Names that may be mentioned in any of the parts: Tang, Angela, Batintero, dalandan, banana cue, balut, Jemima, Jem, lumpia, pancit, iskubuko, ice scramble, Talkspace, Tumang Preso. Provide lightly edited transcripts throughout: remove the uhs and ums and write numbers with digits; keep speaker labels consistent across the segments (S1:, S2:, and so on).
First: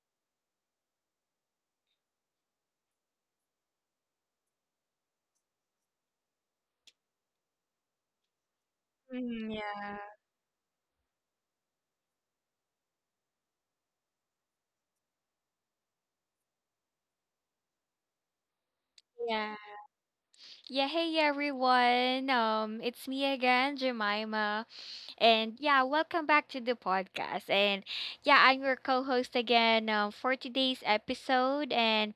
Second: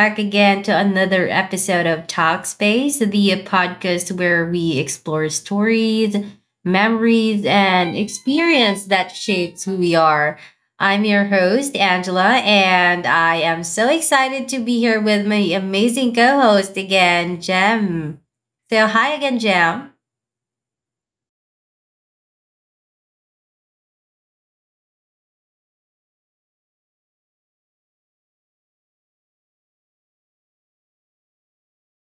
S1: back again to another episode of Talkspace, the podcast where we explore stories, memories, and experience that
S2: Mm,
S1: shapes who we
S2: yeah.
S1: are. I'm your host, Angela, and I am so excited to be here with my amazing co host again, Jem. So, hi again,
S2: Yeah.
S1: Jem.
S2: Yeah, hey everyone. It's me again, Jemima. And yeah, welcome back to the podcast. And yeah, I'm your co-host again for today's episode. And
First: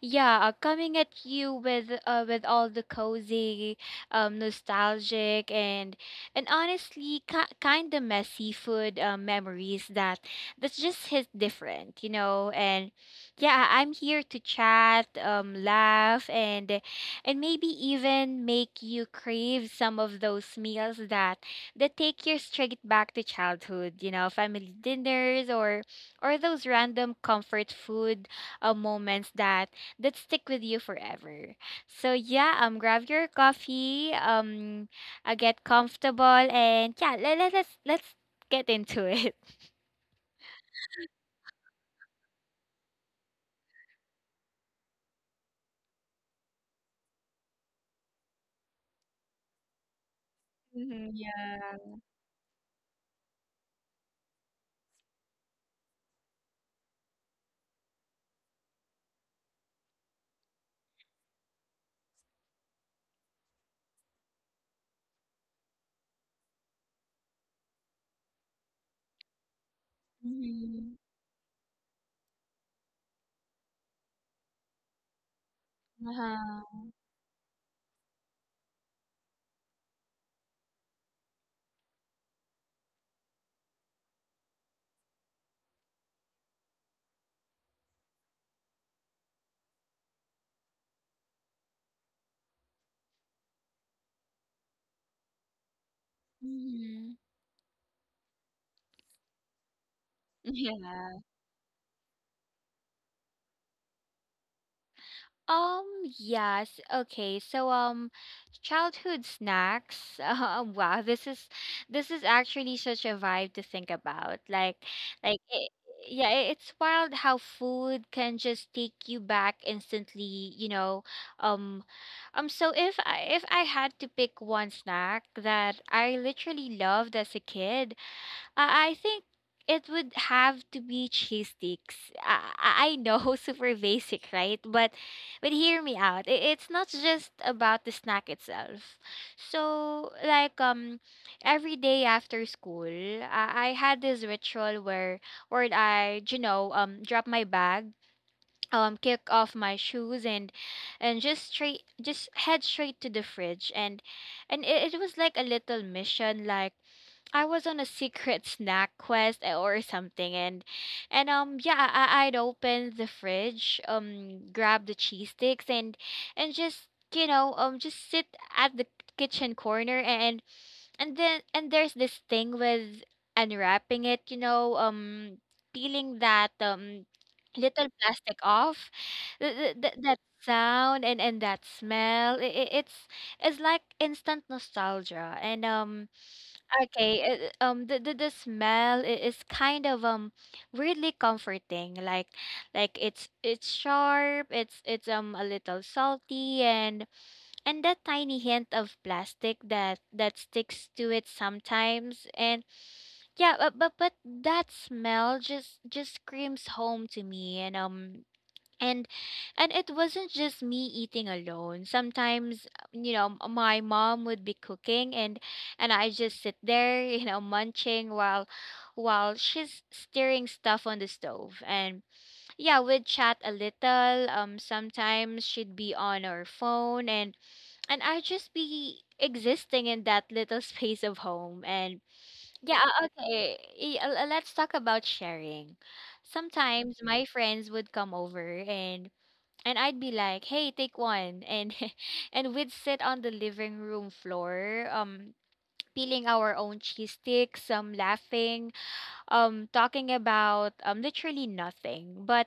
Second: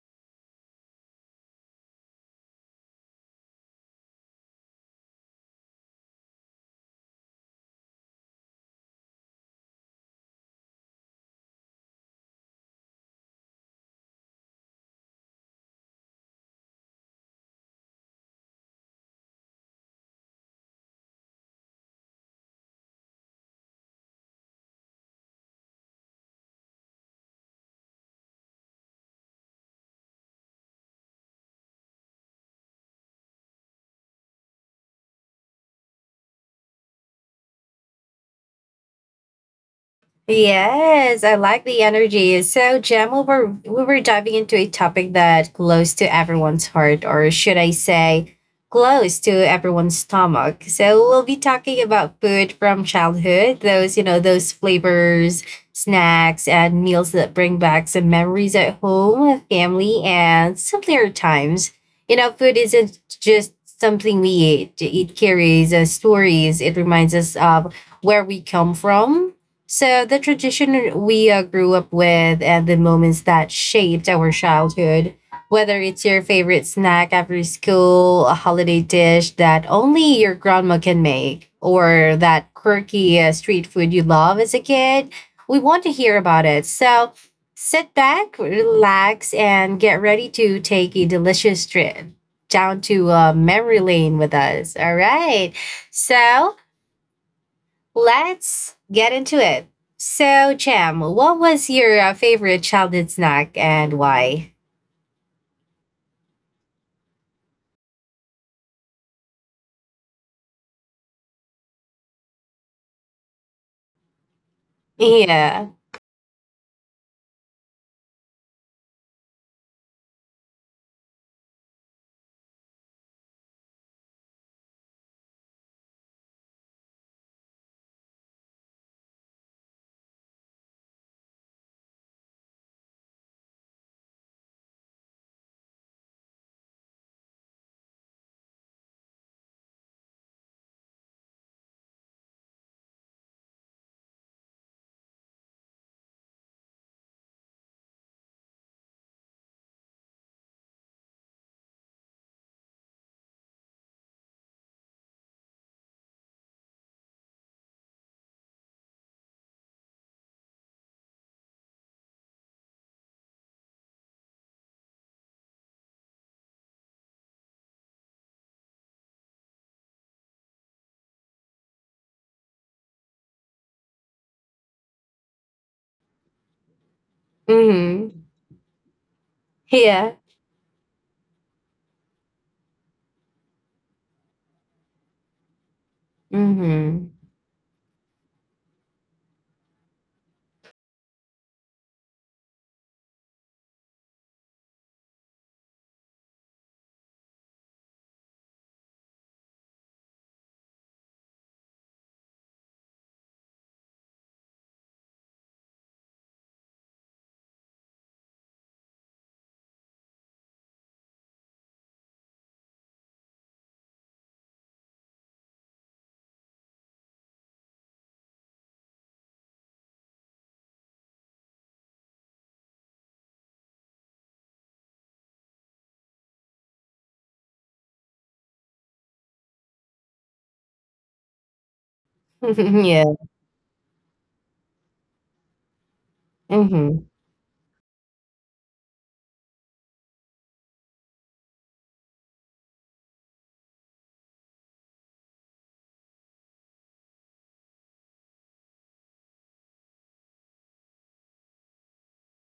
S2: yeah, coming at you with all the cozy, nostalgic and honestly kind of messy food memories that's just hit different, you know. And yeah, I'm here to chat, laugh, and maybe even make you crave some of those meals that take you straight back to childhood. You know, family dinners or those random comfort food moments that stick with you forever. So yeah, grab your coffee, get comfortable and yeah, let's get into it.
S1: Yes, I like the energy. So, Jem, we were diving into a topic that close to everyone's heart, or should I say, close to everyone's stomach. So,
S2: Hmm.
S1: we'll be talking
S2: Yeah.
S1: about food from childhood. Those those flavors, snacks, and meals that bring back some memories at home, family, and simpler times. You know, food isn't just something we eat. It carries stories. It reminds us of where we come from, so the
S2: Mm-hmm.
S1: tradition we grew up with and the moments that shaped our childhood, whether it's your
S2: Uh-huh.
S1: favorite snack after school, a holiday dish that only your grandma can make, or that quirky street food you love as a kid, we want to hear about it. So sit back, relax, and get ready to take a delicious trip down to memory lane with us. All right. So
S2: Hmm.
S1: let's get into it. So, Jam,
S2: Yeah.
S1: what was your favorite childhood snack and why?
S2: Um, yes. Okay. So, childhood snacks. Wow, this is actually such a vibe to think about. Like, like it,
S1: Yeah.
S2: yeah, it's wild how food can just take you back instantly, you know. Um, so if I had to pick one snack that I literally loved as a kid, I think it would have to be cheese sticks. I know, super basic, right? But hear me out. It's not just about the snack itself. So like, every day after school, I had this ritual where I, you know, drop my bag, kick off my shoes and just straight just head straight to the fridge. And it was like a little mission, like I was on a secret snack quest, or something. And yeah, I'd open the fridge, grab the cheese sticks and just, you know, just sit at the kitchen corner. And and then and there's this thing with unwrapping it, you know, peeling that little
S1: Mm-hmm.
S2: plastic off. That
S1: Yeah.
S2: sound and that smell, it's it's like instant nostalgia. And
S1: Mm-hmm.
S2: Okay, the smell is kind of weirdly comforting. Like, it's sharp. It's a little salty, and that tiny hint of plastic that sticks to it sometimes. And yeah, but that smell just screams home to me. And and it wasn't just me eating alone. Sometimes, you know, my mom would be cooking and I just sit there, you know, munching while she's stirring stuff on the stove, and yeah, we'd chat a little. Sometimes she'd be on her phone and I'd just be existing in that little space of home and yeah
S1: yeah.
S2: Okay, let's talk about sharing. Sometimes
S1: Mm-hmm.
S2: my friends would come over and I'd be like, "Hey, take one," and and we'd sit on the living room floor, peeling our own cheese sticks, some laughing, talking about literally nothing, but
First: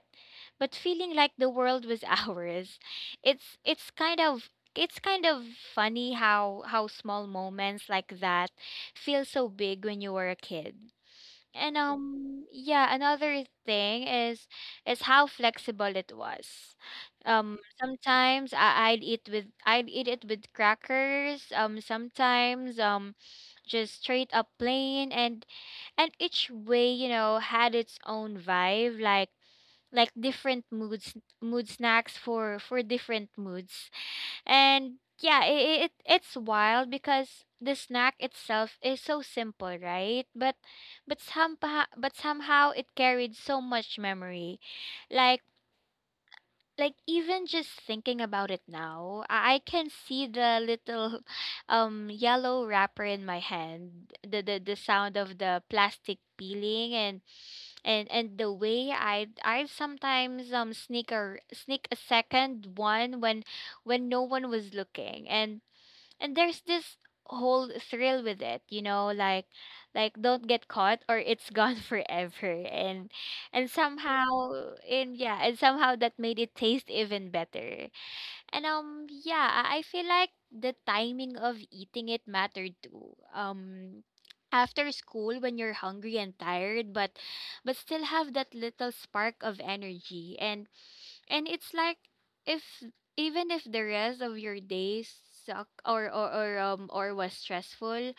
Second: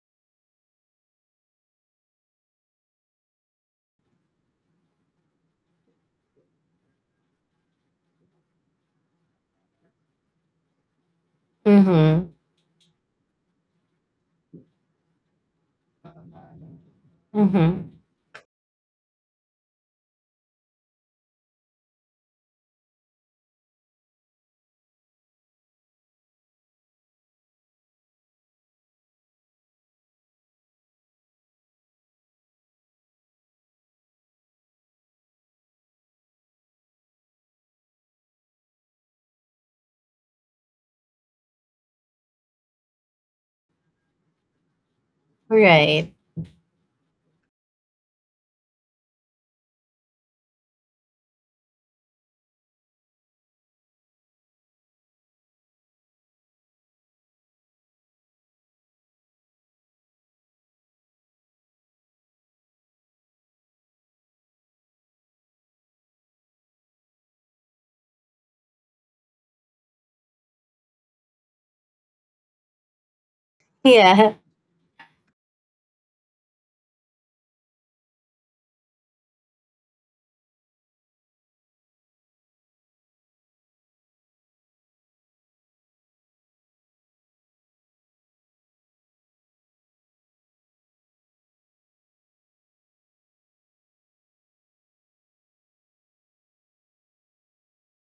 S2: but feeling like the world was ours. It's it's kind of it's kind of funny how small moments like that feel so big when you were a kid. And
S1: Mm-hmm.
S2: um yeah, another thing is how flexible it was.
S1: Mm-hmm.
S2: Sometimes, I'd eat it with crackers, sometimes just straight up plain, and each way, you know, had its own vibe, like different moods mood snacks for different moods. And yeah, it's wild because the snack itself is so simple, right? But somehow it carried so much memory. Like
S1: Right.
S2: like even just thinking about it now, I can see the little yellow wrapper in my hand, the sound of the plastic peeling, and the way I sometimes sneak a second one when no one was looking. And there's this whole thrill with it, you know, like don't get caught or it's gone forever. and and somehow
S1: Yeah.
S2: and yeah, and somehow that made it taste even better. And yeah, I feel like the timing of eating it mattered too. After school when you're hungry and tired, but still have that little spark of energy. And it's like, if even if the rest of your days suck, or was stressful,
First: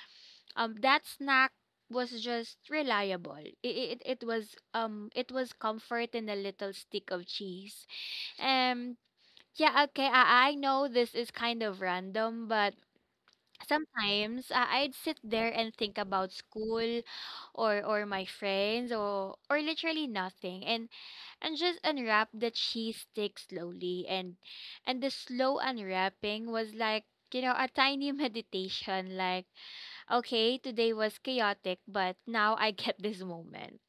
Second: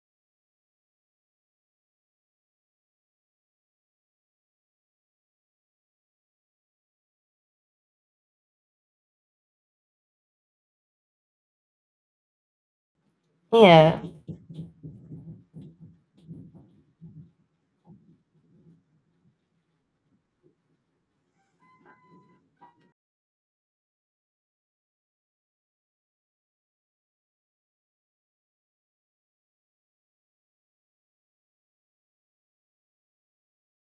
S2: that snack was just reliable. It was comfort in a little stick of cheese. um yeah, okay. I know this is kind of random, but
S1: Yeah.
S2: sometimes I'd sit there and think about school, or my friends, or literally nothing, and just unwrap the cheese stick slowly. And the slow unwrapping was like, you know, a tiny meditation, like, okay, today was chaotic but now I get this moment.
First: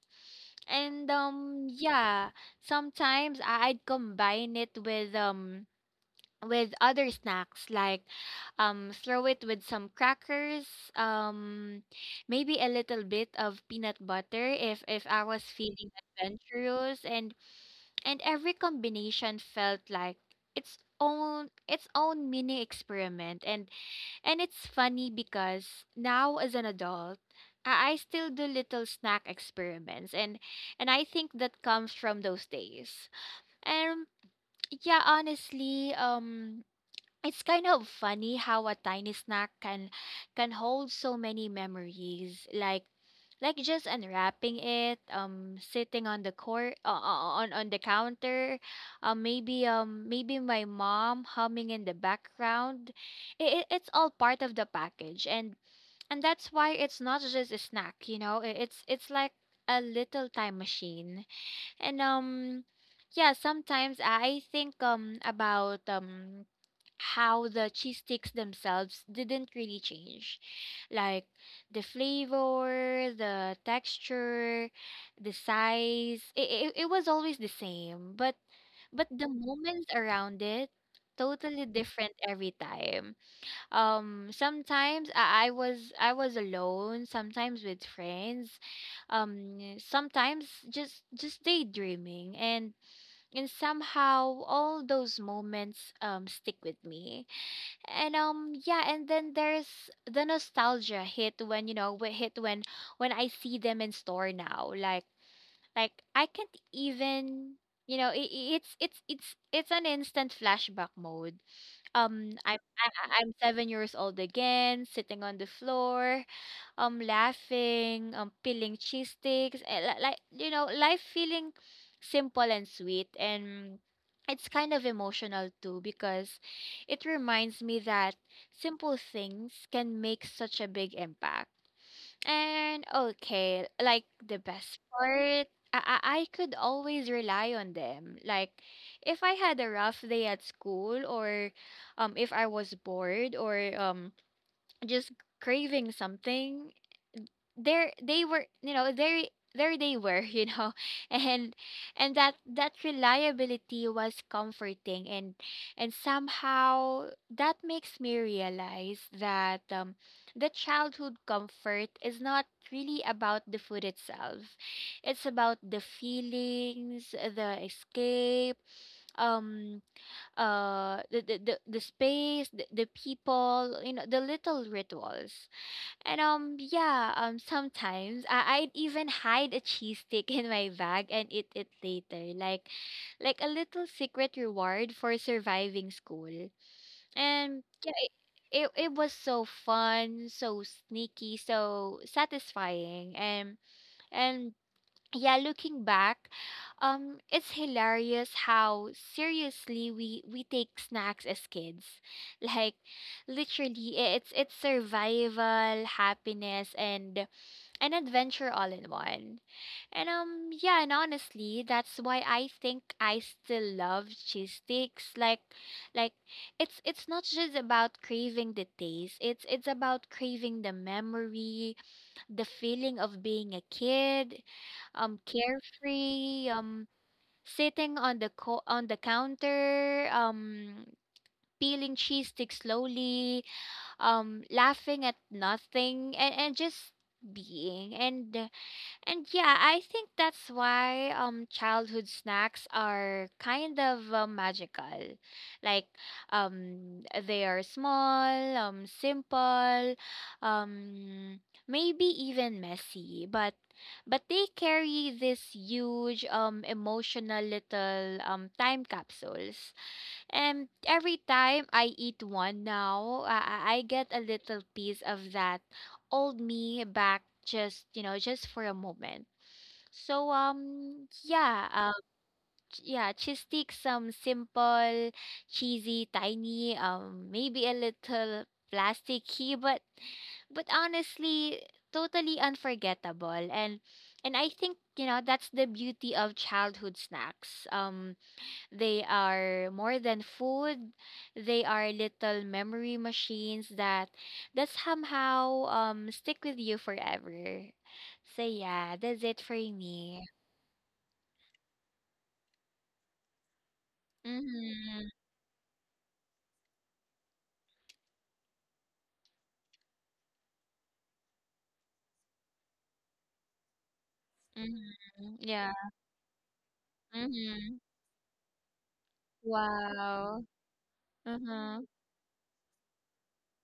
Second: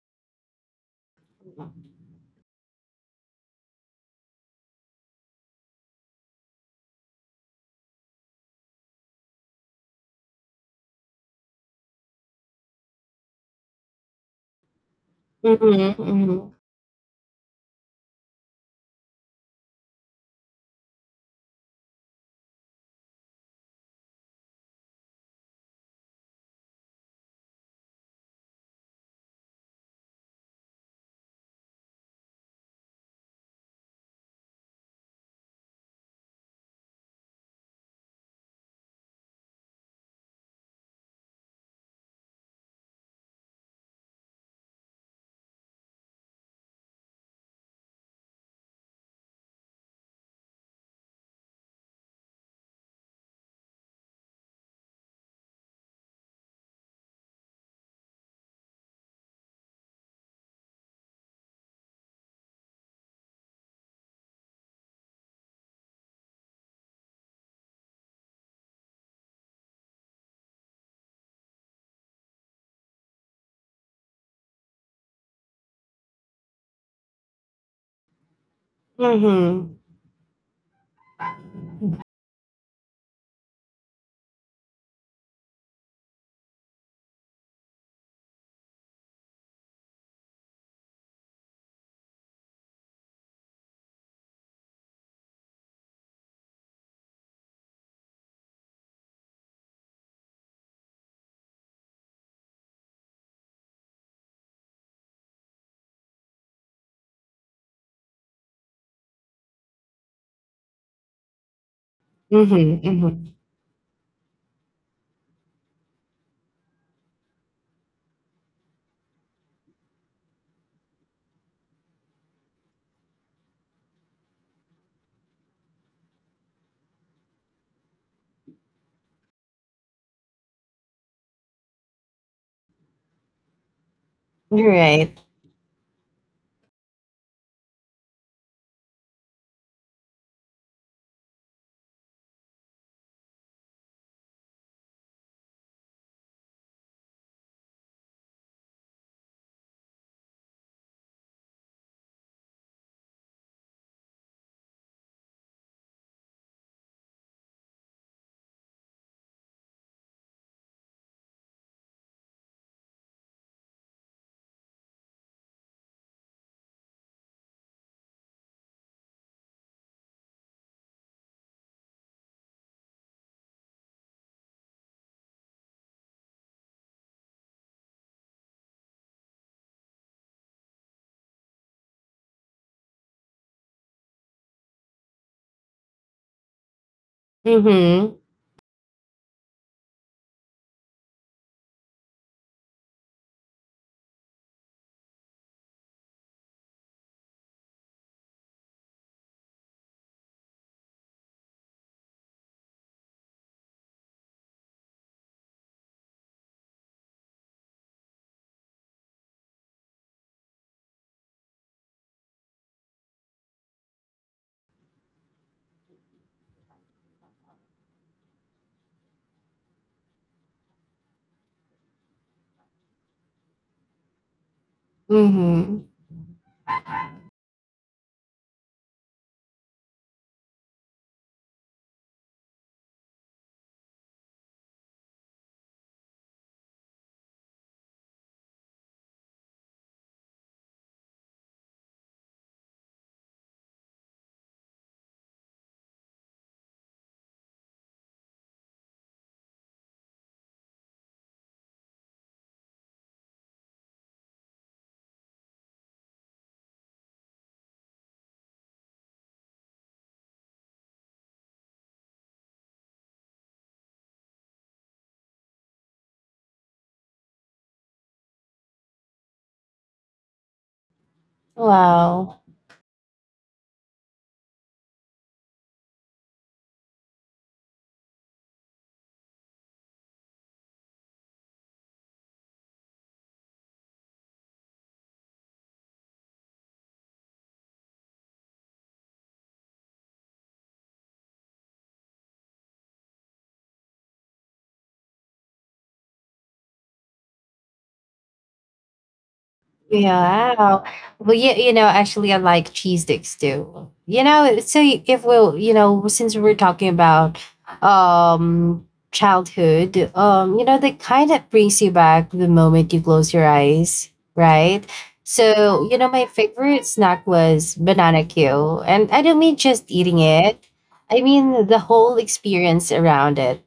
S2: And yeah, sometimes I'd combine it with other snacks, like, throw it with some crackers, um maybe a little bit of peanut butter if I was feeling
S1: Mm-hmm. Mm-hmm.
S2: adventurous, and every combination felt like its own mini experiment. And it's funny because now as an adult, I still do little snack experiments, and I think that comes from those days. And yeah, honestly, it's kind of funny how a tiny snack can hold so many memories. Like just unwrapping it, sitting on the counter, maybe my mom humming in the background. It's all part of the package, and that's why it's not just a snack. You know, it's like a little time machine, and. Yeah, sometimes I think about how the cheese sticks themselves didn't really change. Like, the flavor, the texture, the size, it was always the same. But the
S1: Mm-hmm.
S2: moments around it, totally different every time. Sometimes, I was alone, sometimes with friends, sometimes just daydreaming, and somehow all those moments stick with me. And yeah, and then there's the nostalgia hit when, you know, wh- hit when I see them in store now, like I can't even, you know. It, it's it's it's it's an instant flashback mode. um i'm
S1: Mm-hmm.
S2: I, I'm
S1: Mm-hmm.
S2: 7 years old again, sitting on the floor, laughing, peeling cheese sticks, and like, you know, life feeling simple and sweet. And it's kind of emotional too because it reminds me that simple things can make such a big impact. And okay, like the best
S1: Right.
S2: part, I could always rely on them. Like, if I had a rough day at school, or if I was bored, or just craving something, there they were, you know, there they were, you know. And and that reliability was comforting, and somehow that makes me realize that the childhood comfort is not really about the food itself. It's about the feelings, the escape, um the space, the people, you know, the little rituals. And yeah, sometimes I'd even hide a cheese stick in my bag and eat it later. Like a little secret reward for surviving school. And yeah, it,
S1: Mm-hmm.
S2: it, it was so fun, so sneaky, so satisfying. And yeah, looking back, it's hilarious how seriously we take snacks as kids. Like, literally, it's survival, happiness, and an adventure all in one. And yeah, and honestly, that's why I think I still love cheese sticks. Like, like it's not just about craving the taste. It's about craving the memory, the feeling of being a kid,
S1: Mm-hmm.
S2: carefree, sitting on the counter, peeling cheese sticks slowly, laughing at nothing, and just being. And yeah, I think that's why childhood snacks are kind of magical. Like, they are small, simple, um maybe even messy, but they carry this huge emotional little time capsules, and every time I eat one now, I get a little piece of that old me back, just, you know, just for a moment. So yeah,
S1: Wow.
S2: yeah, cheese stick some simple, cheesy, tiny, maybe a little plasticky, but honestly totally unforgettable, and I think, you know, that's the beauty of childhood snacks. They are more than food. They are little memory machines that somehow stick with you forever. So yeah, that's it for me.
S1: Yeah, wow. Well, yeah, you know, actually, I like cheese sticks too. You know, so y-
S2: Mm-hmm.
S1: if we'll, you know, since we're talking about um childhood, you know, that kind of brings you back the moment you close your eyes, right?
S2: Mm-hmm. Yeah.
S1: So, you know, my favorite snack was
S2: Mm-hmm.
S1: banana cue, and I don't mean just eating
S2: Wow.
S1: it. I mean the
S2: Mm-hmm.
S1: whole experience around it.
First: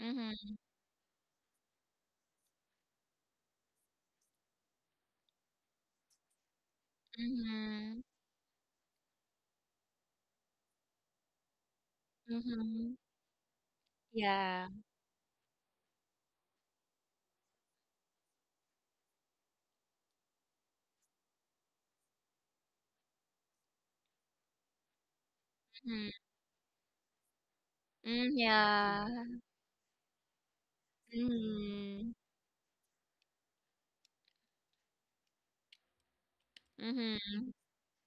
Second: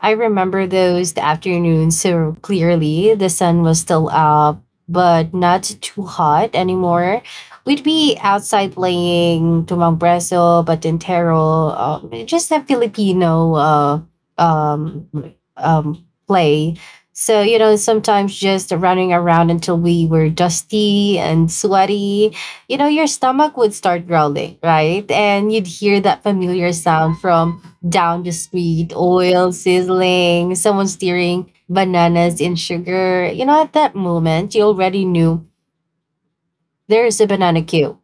S1: I
S2: Mm-hmm.
S1: remember those afternoons so clearly. The sun was still up, but not too hot anymore. We'd
S2: Mm-hmm.
S1: be outside playing Tumang Preso, Batintero, just a
S2: Mm-hmm.
S1: Filipino
S2: Yeah.
S1: um, play. So, you know, sometimes just running around until we were dusty and sweaty, you know, your stomach would start growling, right? And you'd hear
S2: Mm-hmm.
S1: that familiar sound from down
S2: Mm,
S1: the street,
S2: yeah.
S1: oil sizzling, someone stirring
S2: Mm-hmm.
S1: bananas in sugar. You know, at that moment, you already knew there is a
S2: Mm-hmm.
S1: banana queue.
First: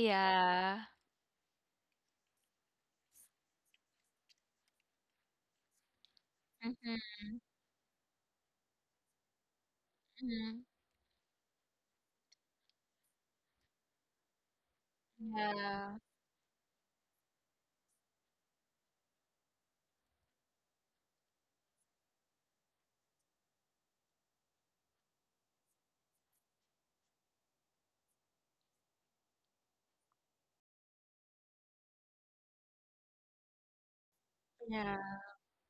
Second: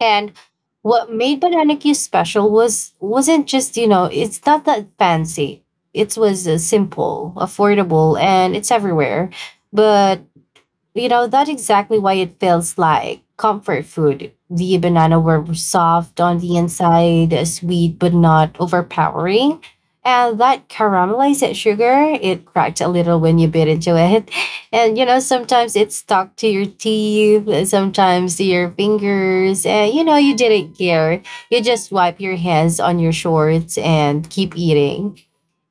S1: And what made banana queue special was wasn't just you know it's not that fancy. It was simple, affordable, and it's everywhere. But
S2: Mm-hmm.
S1: you know, that's exactly why it feels like comfort food. The banana were
S2: Yeah.
S1: soft on the inside, sweet but not overpowering. And that caramelized sugar, it cracked a little when you bit into it. And you know, sometimes it stuck to your teeth, sometimes to your fingers. And you know, you didn't care. You just wipe your hands on your shorts and keep
S2: Yeah.
S1: eating.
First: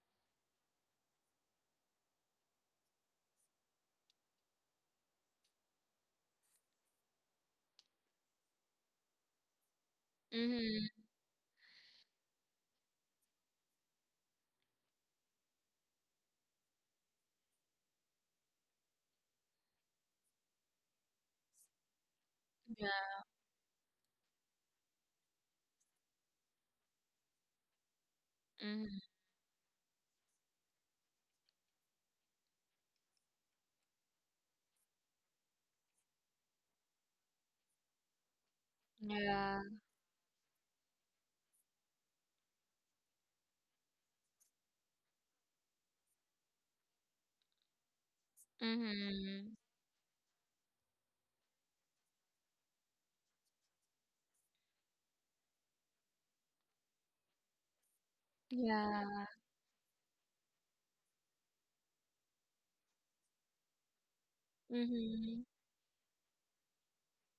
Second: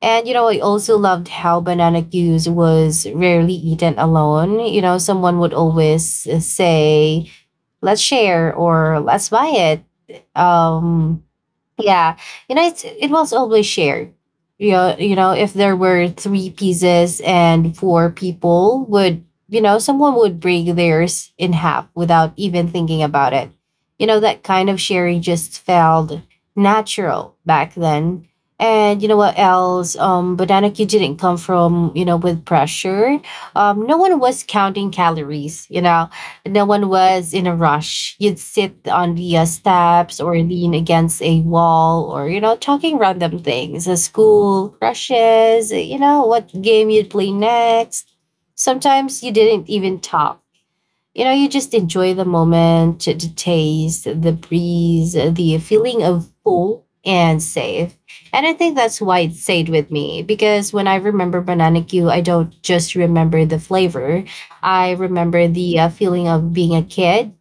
S1: And you know, I also loved how banana goose was rarely eaten alone. You know, someone would always say, "Let's share," or, "Let's buy it."
S2: Mm-hmm.
S1: Yeah, you know, it's it was always shared. You know, if there were three pieces and four people would, you know, someone would break theirs in half without even
S2: Yeah.
S1: thinking about it. You know, that kind of sharing just felt natural back then.
S2: Mm-hmm.
S1: And you know what else? Banana Q didn't come from you know with pressure. No one was counting calories. You know, no one was in a rush. You'd sit on the
S2: Yeah.
S1: steps or lean against a wall or, you know, talking random things, school crushes, you know, what game you'd play next. Sometimes you
S2: Mm-hmm.
S1: didn't even talk, you know, you just enjoy the moment, the taste, the breeze, the feeling of full and safe. And I think that's why
S2: Yeah.
S1: it stayed with me because when I remember banana Q, I don't just remember the flavor. I
S2: Mm-hmm.
S1: remember the feeling of being a kid,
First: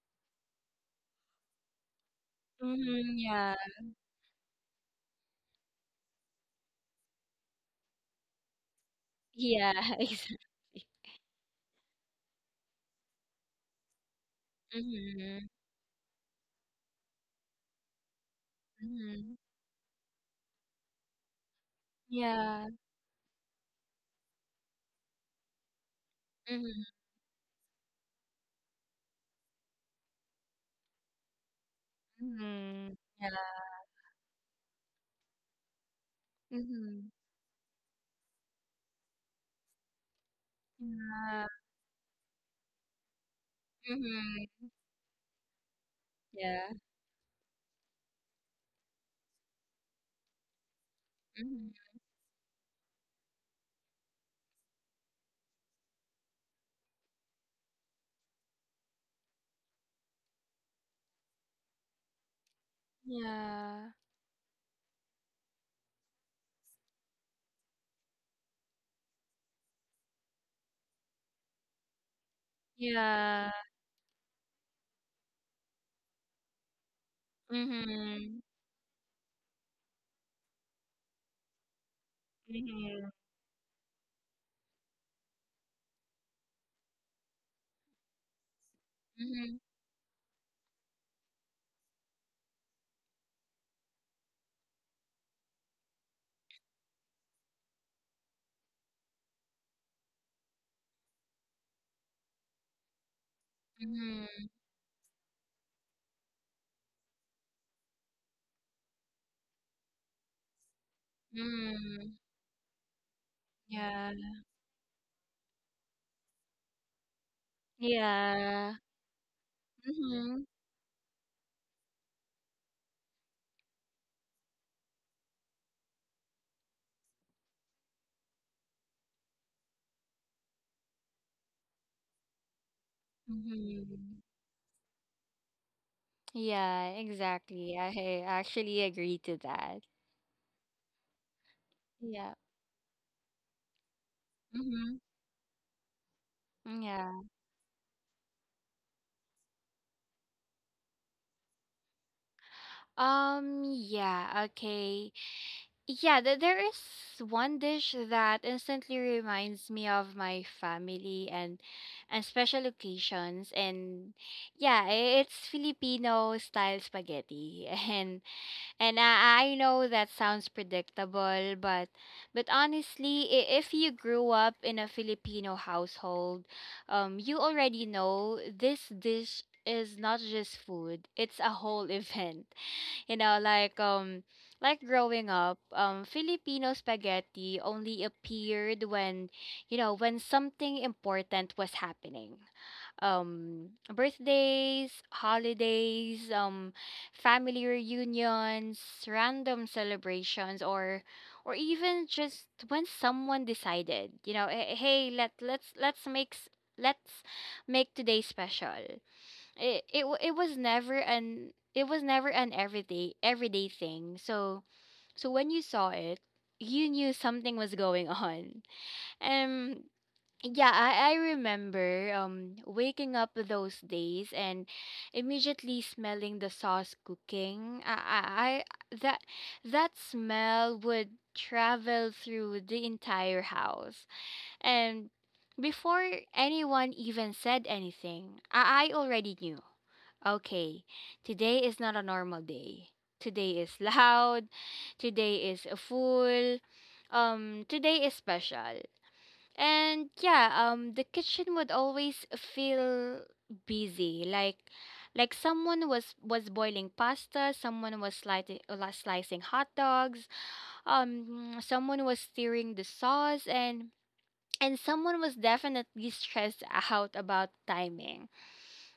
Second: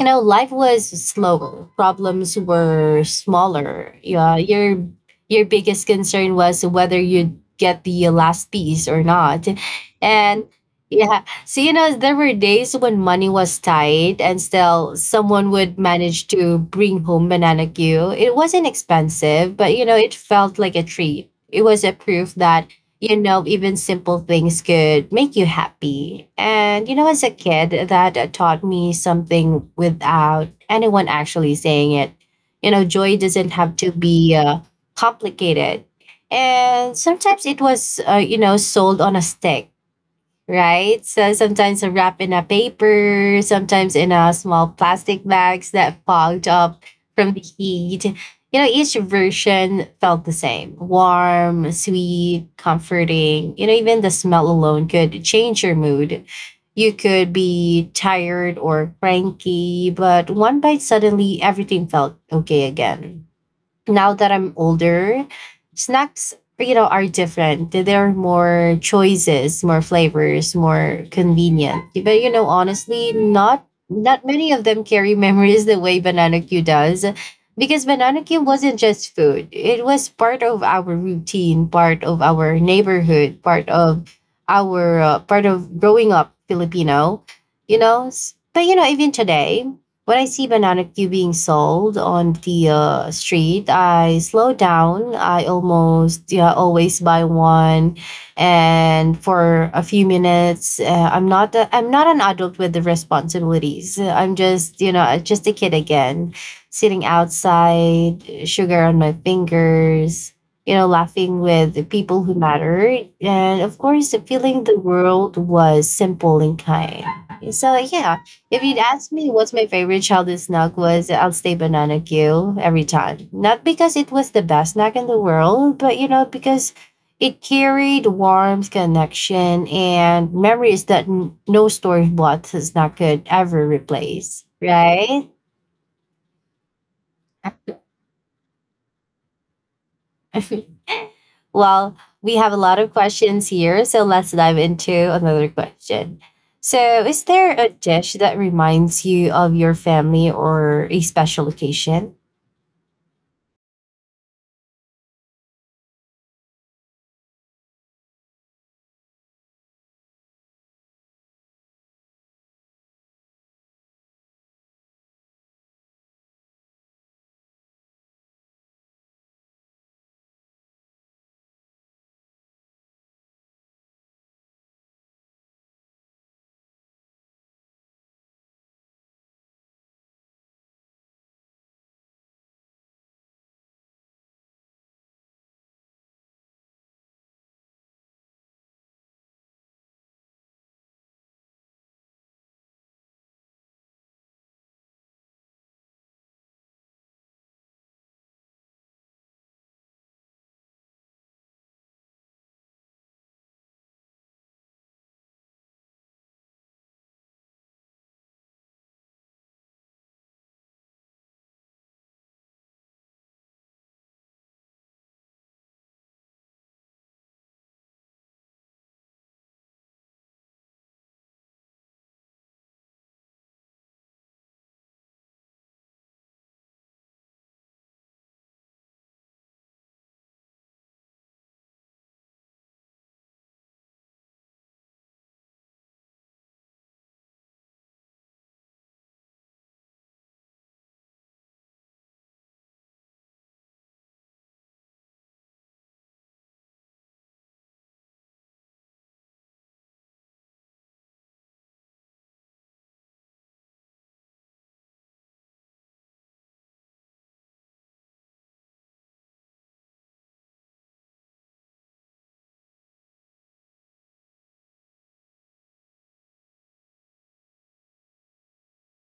S1: you know, life was slower. Problems were
S2: Mm-hmm. Yeah.
S1: smaller. Yeah, your biggest concern was whether you'd get the last piece or not.
S2: Yeah.
S1: And
S2: Exactly.
S1: yeah, so you know, there were days when money was tight and still
S2: Mm-hmm.
S1: someone would manage to bring home banana Q. It wasn't
S2: Mm-hmm.
S1: expensive, but you know, it felt like a treat. It was a proof that
S2: Yeah.
S1: you know, even simple things could make you happy.
S2: Mm-hmm.
S1: And, you know, as a kid, that taught me something without anyone actually saying it. You know,
S2: Mm-hmm.
S1: joy doesn't
S2: Yeah.
S1: have to be complicated. And sometimes it was, you know, sold on a stick, right? So sometimes wrapped in a paper, sometimes in a
S2: Mm-hmm.
S1: small plastic bags that fogged
S2: Yeah.
S1: up from the heat. You know, each version felt the same
S2: Mm-hmm. Yeah.
S1: warm,
S2: Mm-hmm.
S1: sweet, comforting. You know, even the smell alone could change your mood. You could be tired or cranky, but one bite suddenly everything felt okay again.
S2: Yeah.
S1: Now that I'm older, snacks, you know, are different. There are more choices, more flavors, more convenient. But you know, honestly,
S2: Yeah.
S1: not many of them carry memories the way banana Q does. Because banana
S2: Mm-hmm.
S1: Q wasn't just food. It was part of our routine, part of our
S2: Mm-hmm.
S1: neighborhood, part of our part of growing up Filipino, you know. S- But you know, even
S2: Mm-hmm.
S1: today, when I see banana Q being sold on the street, I slow down. I almost yeah always buy one, and for a few minutes, I'm not an adult with the responsibilities. I'm
S2: Mm-hmm.
S1: just you know just a kid again, sitting outside, sugar on my fingers, you know, laughing with the
S2: Mm-hmm.
S1: people who matter, and of
S2: Yeah.
S1: course, feeling the world was simple and kind. So yeah, if
S2: Yeah.
S1: you'd ask me what's my favorite childhood
S2: Mm-hmm.
S1: snack was, I'll say banana Q every time. Not because it was the best snack in the world, but you know, because it carried warmth, connection, and memories that n- no store bought snack could ever
S2: Mm-hmm.
S1: replace. Right?
S2: Yeah, exactly. I actually agree to that.
S1: Well,
S2: Yeah.
S1: we have a lot of questions here, so let's dive into
S2: Mhm.
S1: another question.
S2: Mm,
S1: So,
S2: yeah.
S1: is there a dish that reminds you of your family or a special occasion?
S2: Yeah, okay. Yeah, th there is one dish that instantly reminds me of my family and special occasions. And yeah, it's Filipino style spaghetti. And. And I know that sounds predictable, but honestly, if you grew up in a Filipino household, you already know this dish is not just food; it's a whole event, you know, like like growing up, Filipino spaghetti only appeared when, you know, when something important was happening. Birthdays, holidays, family reunions, random celebrations, or even just when someone decided, you know, "Eh, hey, let's let's make today special." It was never an everyday thing. So so when you saw it, you knew something was going on. Um yeah, I remember waking up those days and immediately smelling the sauce cooking. I that That smell would travel through the entire house, and before anyone even said anything, I already knew. Okay, today is not a normal day. Today is loud. Today is full. Today is special. And yeah, the kitchen would always feel busy. Like someone was boiling pasta. Someone was slicing hot dogs. Someone was stirring the sauce, and someone was definitely stressed out about timing.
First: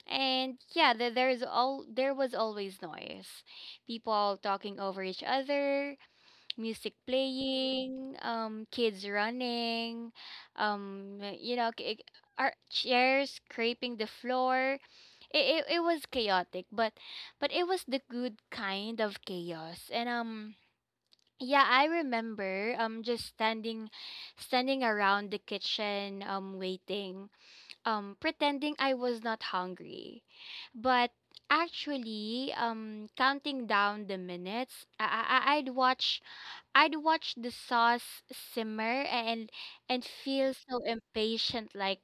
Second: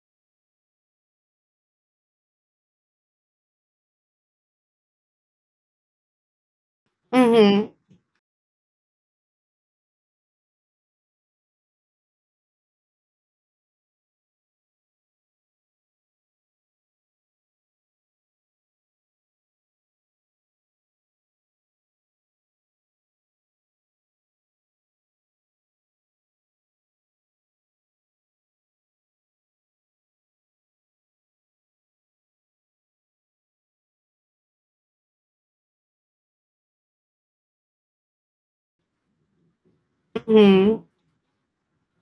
S2: And yeah, there is all there was always noise. People talking over each other, music
S1: Mhm,
S2: playing, kids running, um, you know, k- our chairs scraping the floor. It was chaotic, but it was the good kind of chaos. And yeah, I remember just standing around the kitchen waiting, pretending I was not hungry. But actually counting down the minutes. I'd watch the sauce simmer and feel so
S1: mhm.
S2: impatient,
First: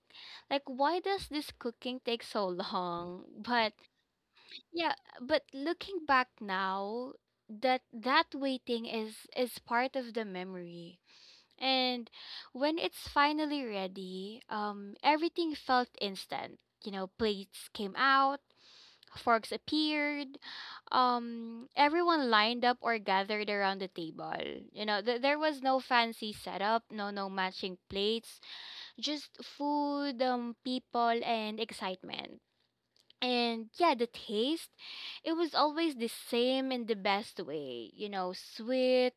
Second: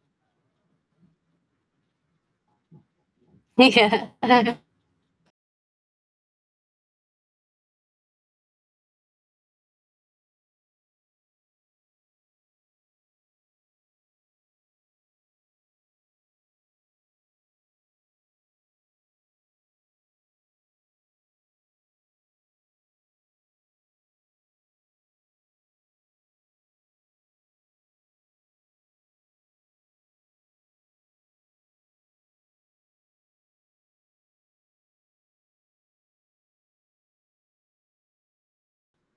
S2: like why does this cooking take so long? But
S1: Yeah.
S2: yeah, but looking back now, that waiting is part of the memory. And when it's finally ready, everything felt instant. You know, plates came out, forks appeared, everyone lined up or gathered around the table. You know, there was no fancy setup, no matching plates, just food, people, and excitement. And yeah, the taste, it was always the same in the best way. You know, sweet,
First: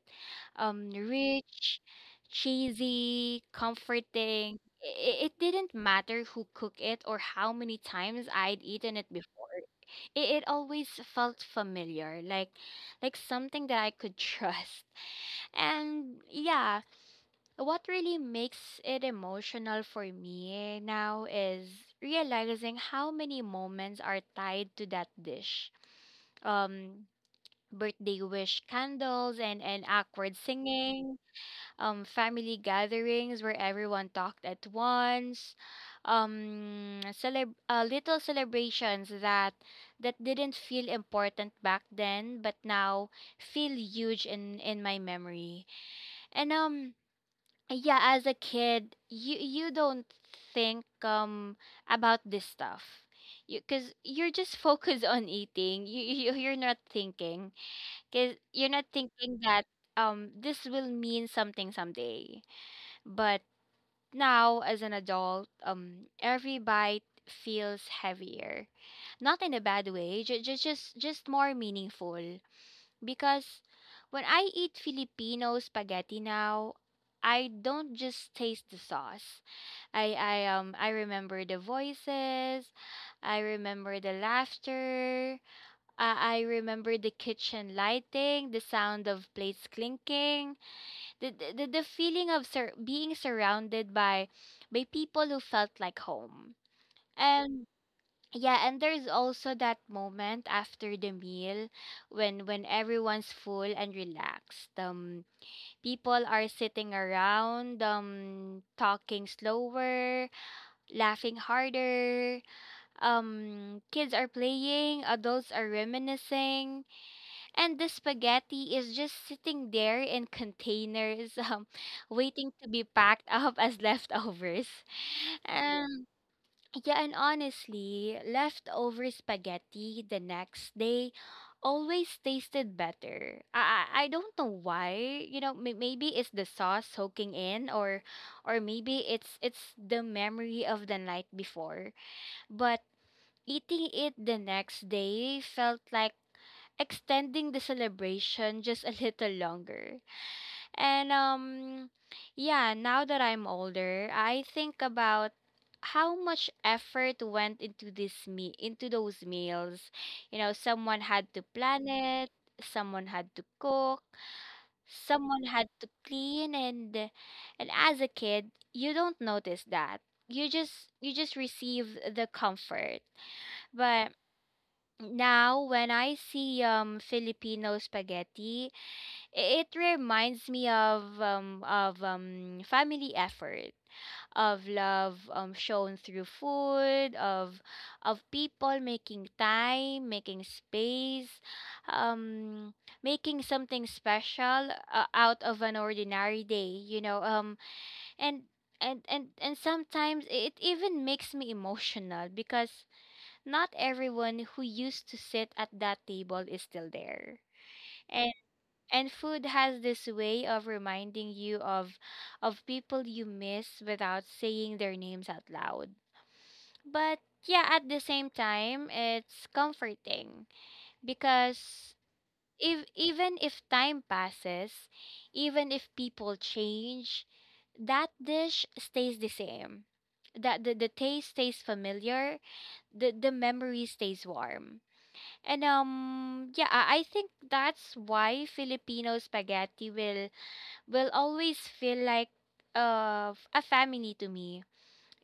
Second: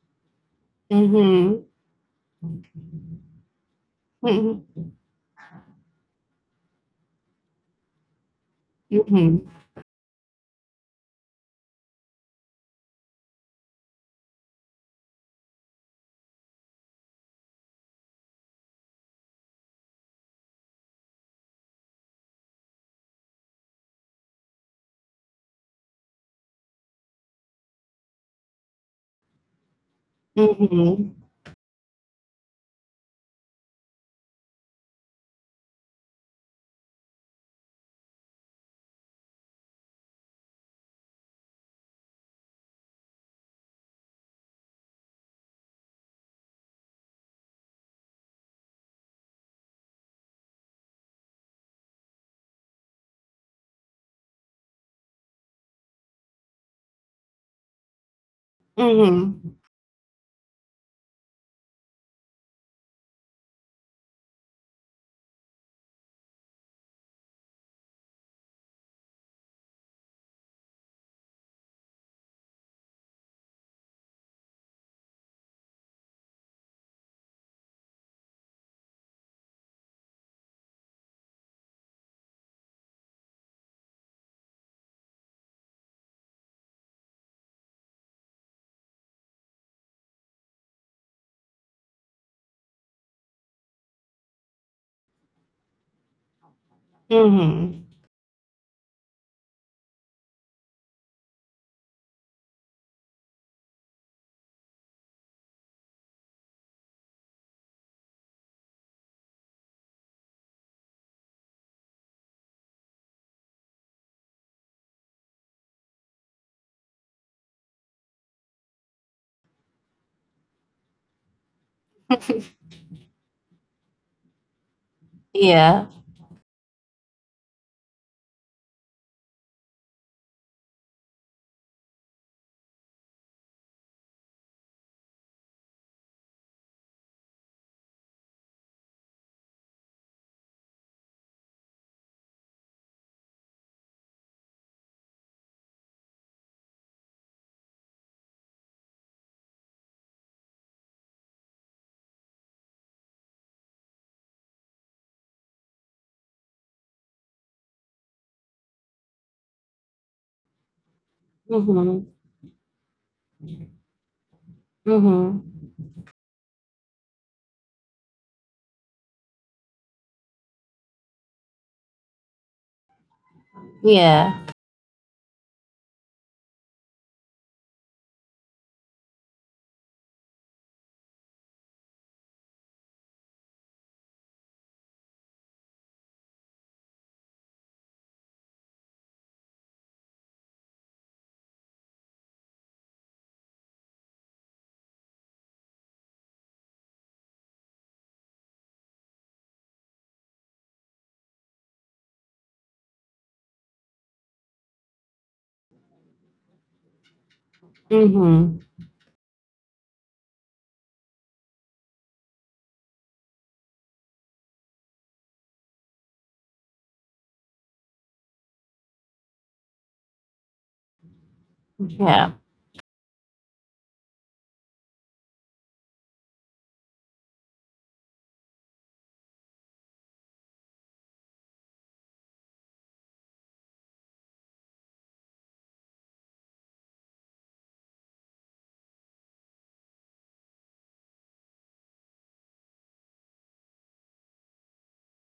S2: rich, cheesy, comforting.
S1: Mhm, mhm,
S2: It didn't matter who cooked it or how many times I'd eaten it
S1: mhm,
S2: before. It always felt familiar, like something that I could trust. And yeah, what really makes it emotional for me now is realizing how many moments are tied to that dish. Um, Birthday wish candles, and awkward
S1: mhm,
S2: singing, family gatherings where everyone talked at once, little celebrations that that didn't feel important back then but now feel huge in my memory. And yeah, as a kid you don't think about this stuff, you because you're just focused on eating. You're not thinking
S1: mhm,
S2: that this will mean something someday. But now, as an adult, every bite feels heavier, not in a bad way, just just more meaningful, because when I eat Filipino spaghetti now, I don't just taste the sauce. I remember the voices, I remember the laughter, I remember the kitchen lighting, the sound of plates clinking, the feeling of being surrounded by people who felt like home.
S1: mhm.
S2: Yeah, and there's also that moment after the meal when everyone's full and relaxed. People are sitting around, talking slower, laughing harder. Kids are playing, adults are reminiscing, and the spaghetti is just sitting there in containers, waiting to be packed up as leftovers.
S1: Yeah.
S2: Yeah, and honestly, leftover spaghetti the next day always tasted better. I don't know why. You know, maybe it's the sauce soaking in, or maybe it's the memory of the night before. But eating it the next day felt like extending the celebration just a little longer. And yeah, now that I'm older, I think about how much effort went into this me into those meals. You know, someone had to plan
S1: Mhm,
S2: it, someone had to cook, someone
S1: mhm.
S2: had to clean, and as a kid, you don't notice that. You just receive the comfort. But
S1: Yeah.
S2: now when I see Filipino spaghetti, it reminds me of family effort, of love shown through food, of people making time, making space, um making something special out of an ordinary day, you know. And and sometimes it even makes me emotional because not everyone who used to sit at that table is still there,
S1: Mhm.
S2: and food has this way of reminding you of people you miss without saying their names out loud. But yeah, at the same time, it's comforting because
S1: Yeah.
S2: if even if time passes, even if people change, that dish stays the same. That The taste stays familiar, the memory stays warm. And yeah, I think that's why Filipino spaghetti will always feel like a family to me,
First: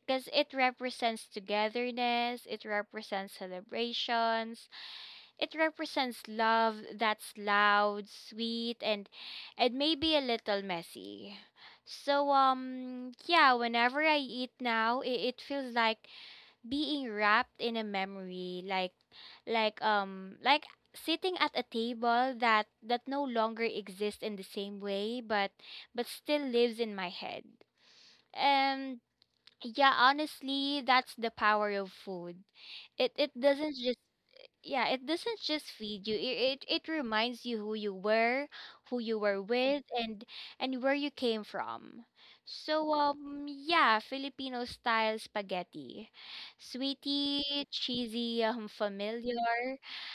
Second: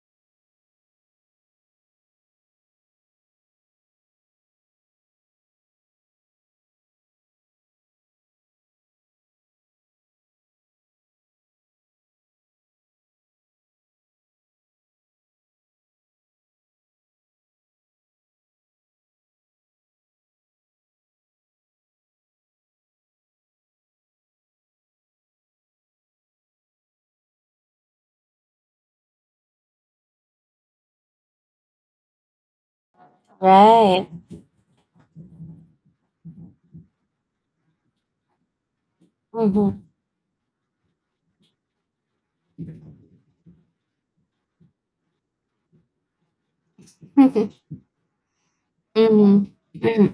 S2: because it represents togetherness, it represents celebrations, it represents love that's loud, sweet, and maybe a little messy. So yeah, whenever I eat now, it feels like being wrapped in a memory, like like sitting at a table that that no longer exists in the same way but still lives in my head. And yeah, honestly, that's the power of food. It doesn't just,
S1: Right.
S2: yeah, it doesn't just feed you. It reminds you who you were, who you were with,
S1: Mhm.
S2: and where you came from. So yeah, Filipino style spaghetti, sweetie, cheesy,
S1: Mhm.
S2: familiar,
S1: Mhm.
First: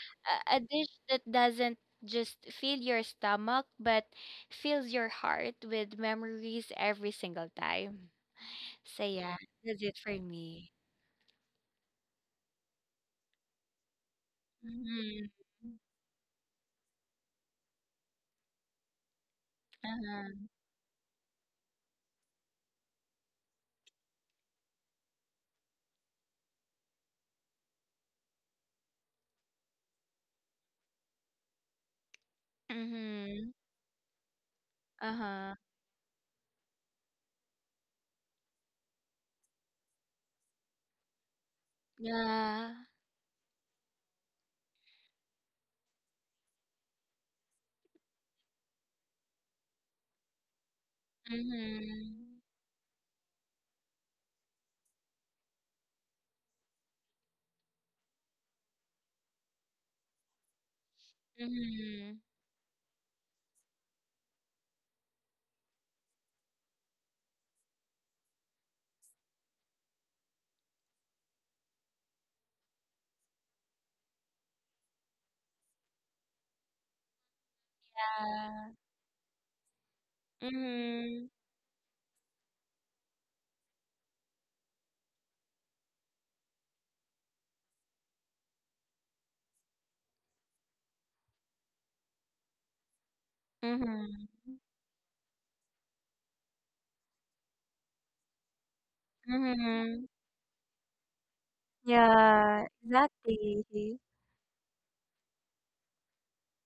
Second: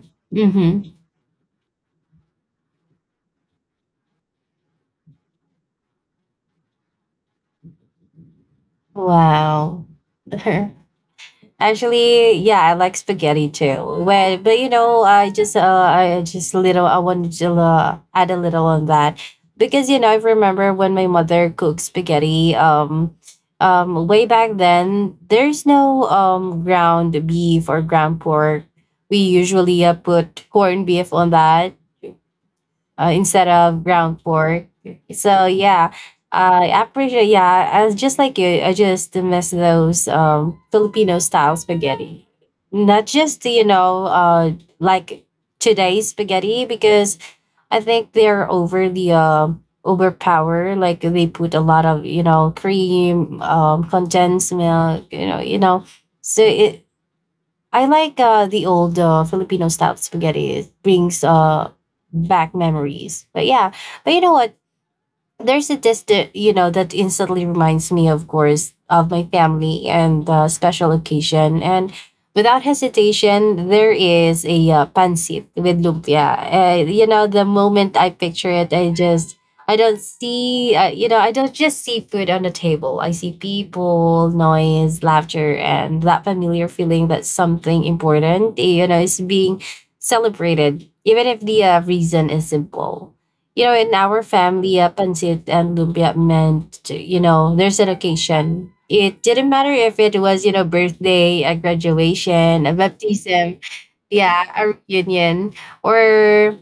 S2: a
S1: Mhm.
S2: dish that doesn't just fill your stomach but fills your heart with memories every single time. So yeah, that's
S1: Wow.
S2: it for me.
S1: Actually, yeah, I like spaghetti too. But you know,
S2: Mhm.
S1: I just little I wanted to add a little on that because you know I
S2: Uh-huh.
S1: remember when my mother cooked spaghetti. Way back then, there's no ground beef or ground pork. We usually put corned beef on that
S2: Mm-hmm.
S1: instead of ground floor. So
S2: Uh-huh.
S1: yeah, I appreciate. Yeah, I was just like you. I just miss those Filipino style spaghetti.
S2: Yeah.
S1: Not just you know like today's spaghetti because I think they're over the overpower. Like they put a lot of you
S2: Mhm.
S1: know cream, condensed milk. You know, you know. So it I like the old Filipino style spaghetti. It brings
S2: Mhm.
S1: back memories. But yeah, but you know what? There's a dish that you know that instantly reminds me of course of my family and the special occasion, and without hesitation there is a pancit with lumpia. You know the moment I picture
S2: Yeah.
S1: it I just I don't see you know
S2: Mhm.
S1: I don't just see food on the table, I see people, noise, laughter, and that familiar feeling that something important you know is being celebrated even if the reason is simple. You know, in our
S2: Mhm.
S1: family, pancit and lumpia meant, to, you know, there's an occasion. It didn't matter if
S2: Mhm.
S1: it was, you know, birthday, a graduation,
S2: Yeah,
S1: a baptism,
S2: exactly.
S1: yeah, a reunion, or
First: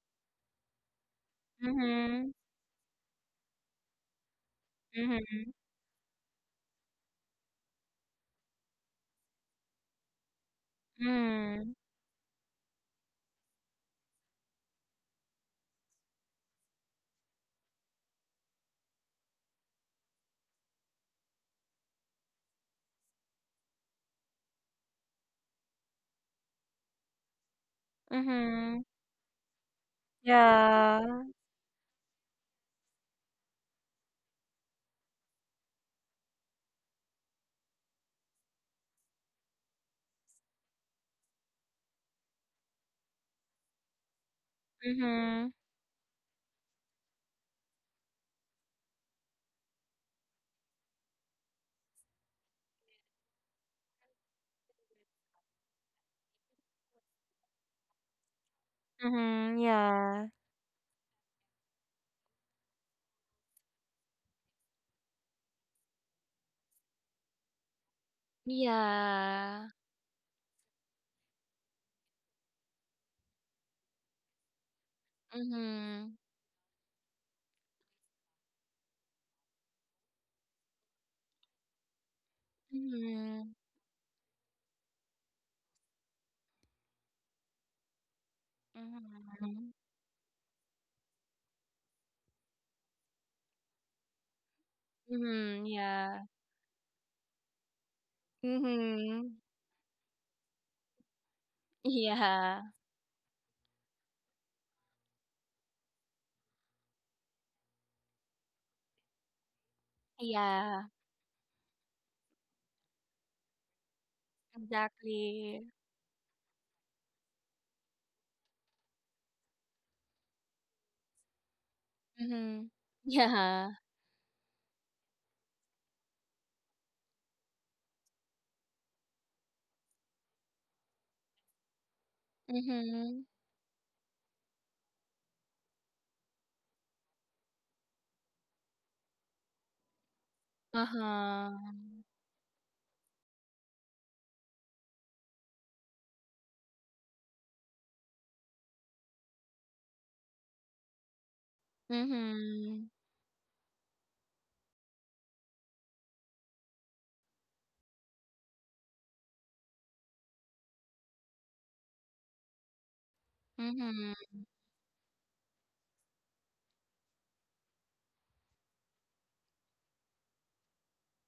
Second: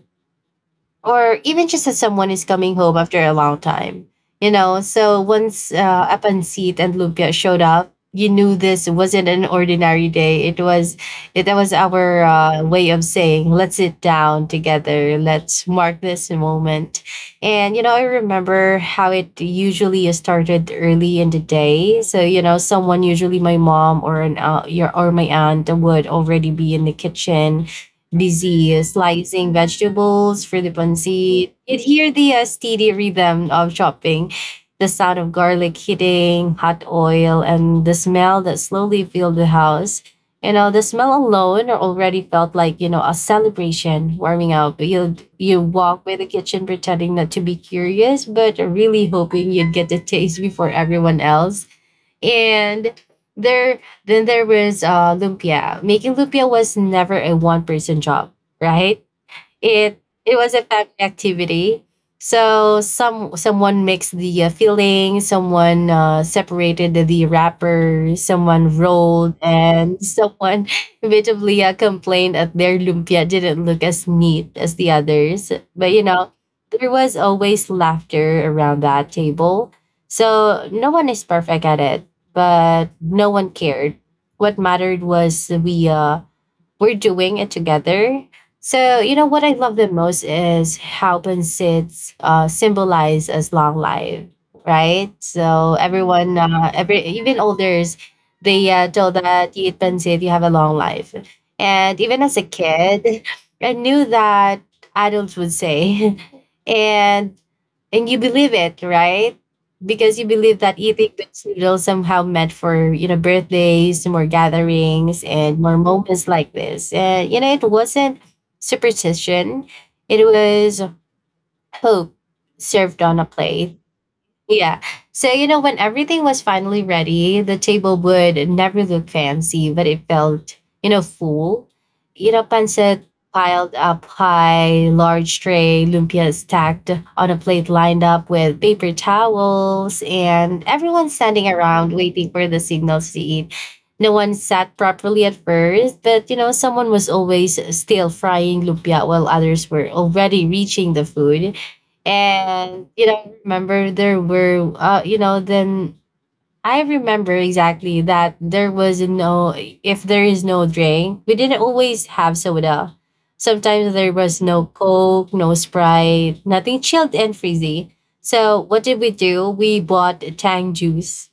S1: or even just that someone
S2: Mhm.
S1: is coming home after a long time. You know, so
S2: Mhm.
S1: once Apansit and Lumpia showed up, you knew this wasn't an ordinary day. That was
S2: Mhm.
S1: our way of saying, let's sit down together, let's mark this moment. And, you know, I remember how it usually started early in the day. So, you know, someone, usually my mom or an, your, or my aunt would already be in the kitchen busy
S2: Mhm.
S1: slicing vegetables for the
S2: Yeah.
S1: pancit. You'd hear the steady rhythm of chopping, the sound of garlic hitting hot oil, and the smell that slowly filled the house. You know, the smell alone already felt like, you know, a celebration warming up. You
S2: Mhm.
S1: you walk by the kitchen pretending not to be curious, but really hoping you'd get the taste before everyone else. And there then there was lumpia. Making lumpia was never a one person job, right?
S2: Mhm.
S1: it
S2: Yeah.
S1: it was a family activity. So someone mixed the filling, someone separated the wrapper, someone rolled,
S2: Yeah.
S1: and someone inevitably complained that their lumpia didn't look as neat as the others. But you
S2: Mhm.
S1: know, there was always laughter around that table. So no one is perfect at it, but no one
S2: Mhm.
S1: cared. What mattered was we're doing it together. So, you know, what I love
S2: Mhm.
S1: the most is how Pansits symbolize as long life, right?
S2: Mhm.
S1: So
S2: Yeah.
S1: everyone, every even elders, they told
S2: Mhm.
S1: that you eat Pansit, you have a long life. And even as a
S2: Yeah.
S1: kid, I knew that adults would say, and and you believe it, right? Because you believe that
S2: Yeah.
S1: eating those noodles somehow meant for you know birthdays, more gatherings, and
S2: Exactly.
S1: more moments like this. And it wasn't superstition, it was hope
S2: Mhm.
S1: served on a
S2: Yeah.
S1: plate, yeah. So, you know, when everything was finally ready, the table would never look fancy, but it felt, you know, full. You know, pancit
S2: Mhm.
S1: piled up high, large tray, lumpia stacked on a plate lined up with paper towels, and everyone standing
S2: Uh-huh.
S1: around waiting for the signals to eat. No one sat properly at first, but you know, someone was always still frying lumpia while others were already reaching the food. And
S2: Mhm.
S1: you know I remember there were you know then I remember exactly that there was no— if there is no drink, we didn't always have soda. Sometimes there
S2: Mhm.
S1: was no coke, no sprite, nothing chilled and frizzy, so what did we do? We bought tang juice,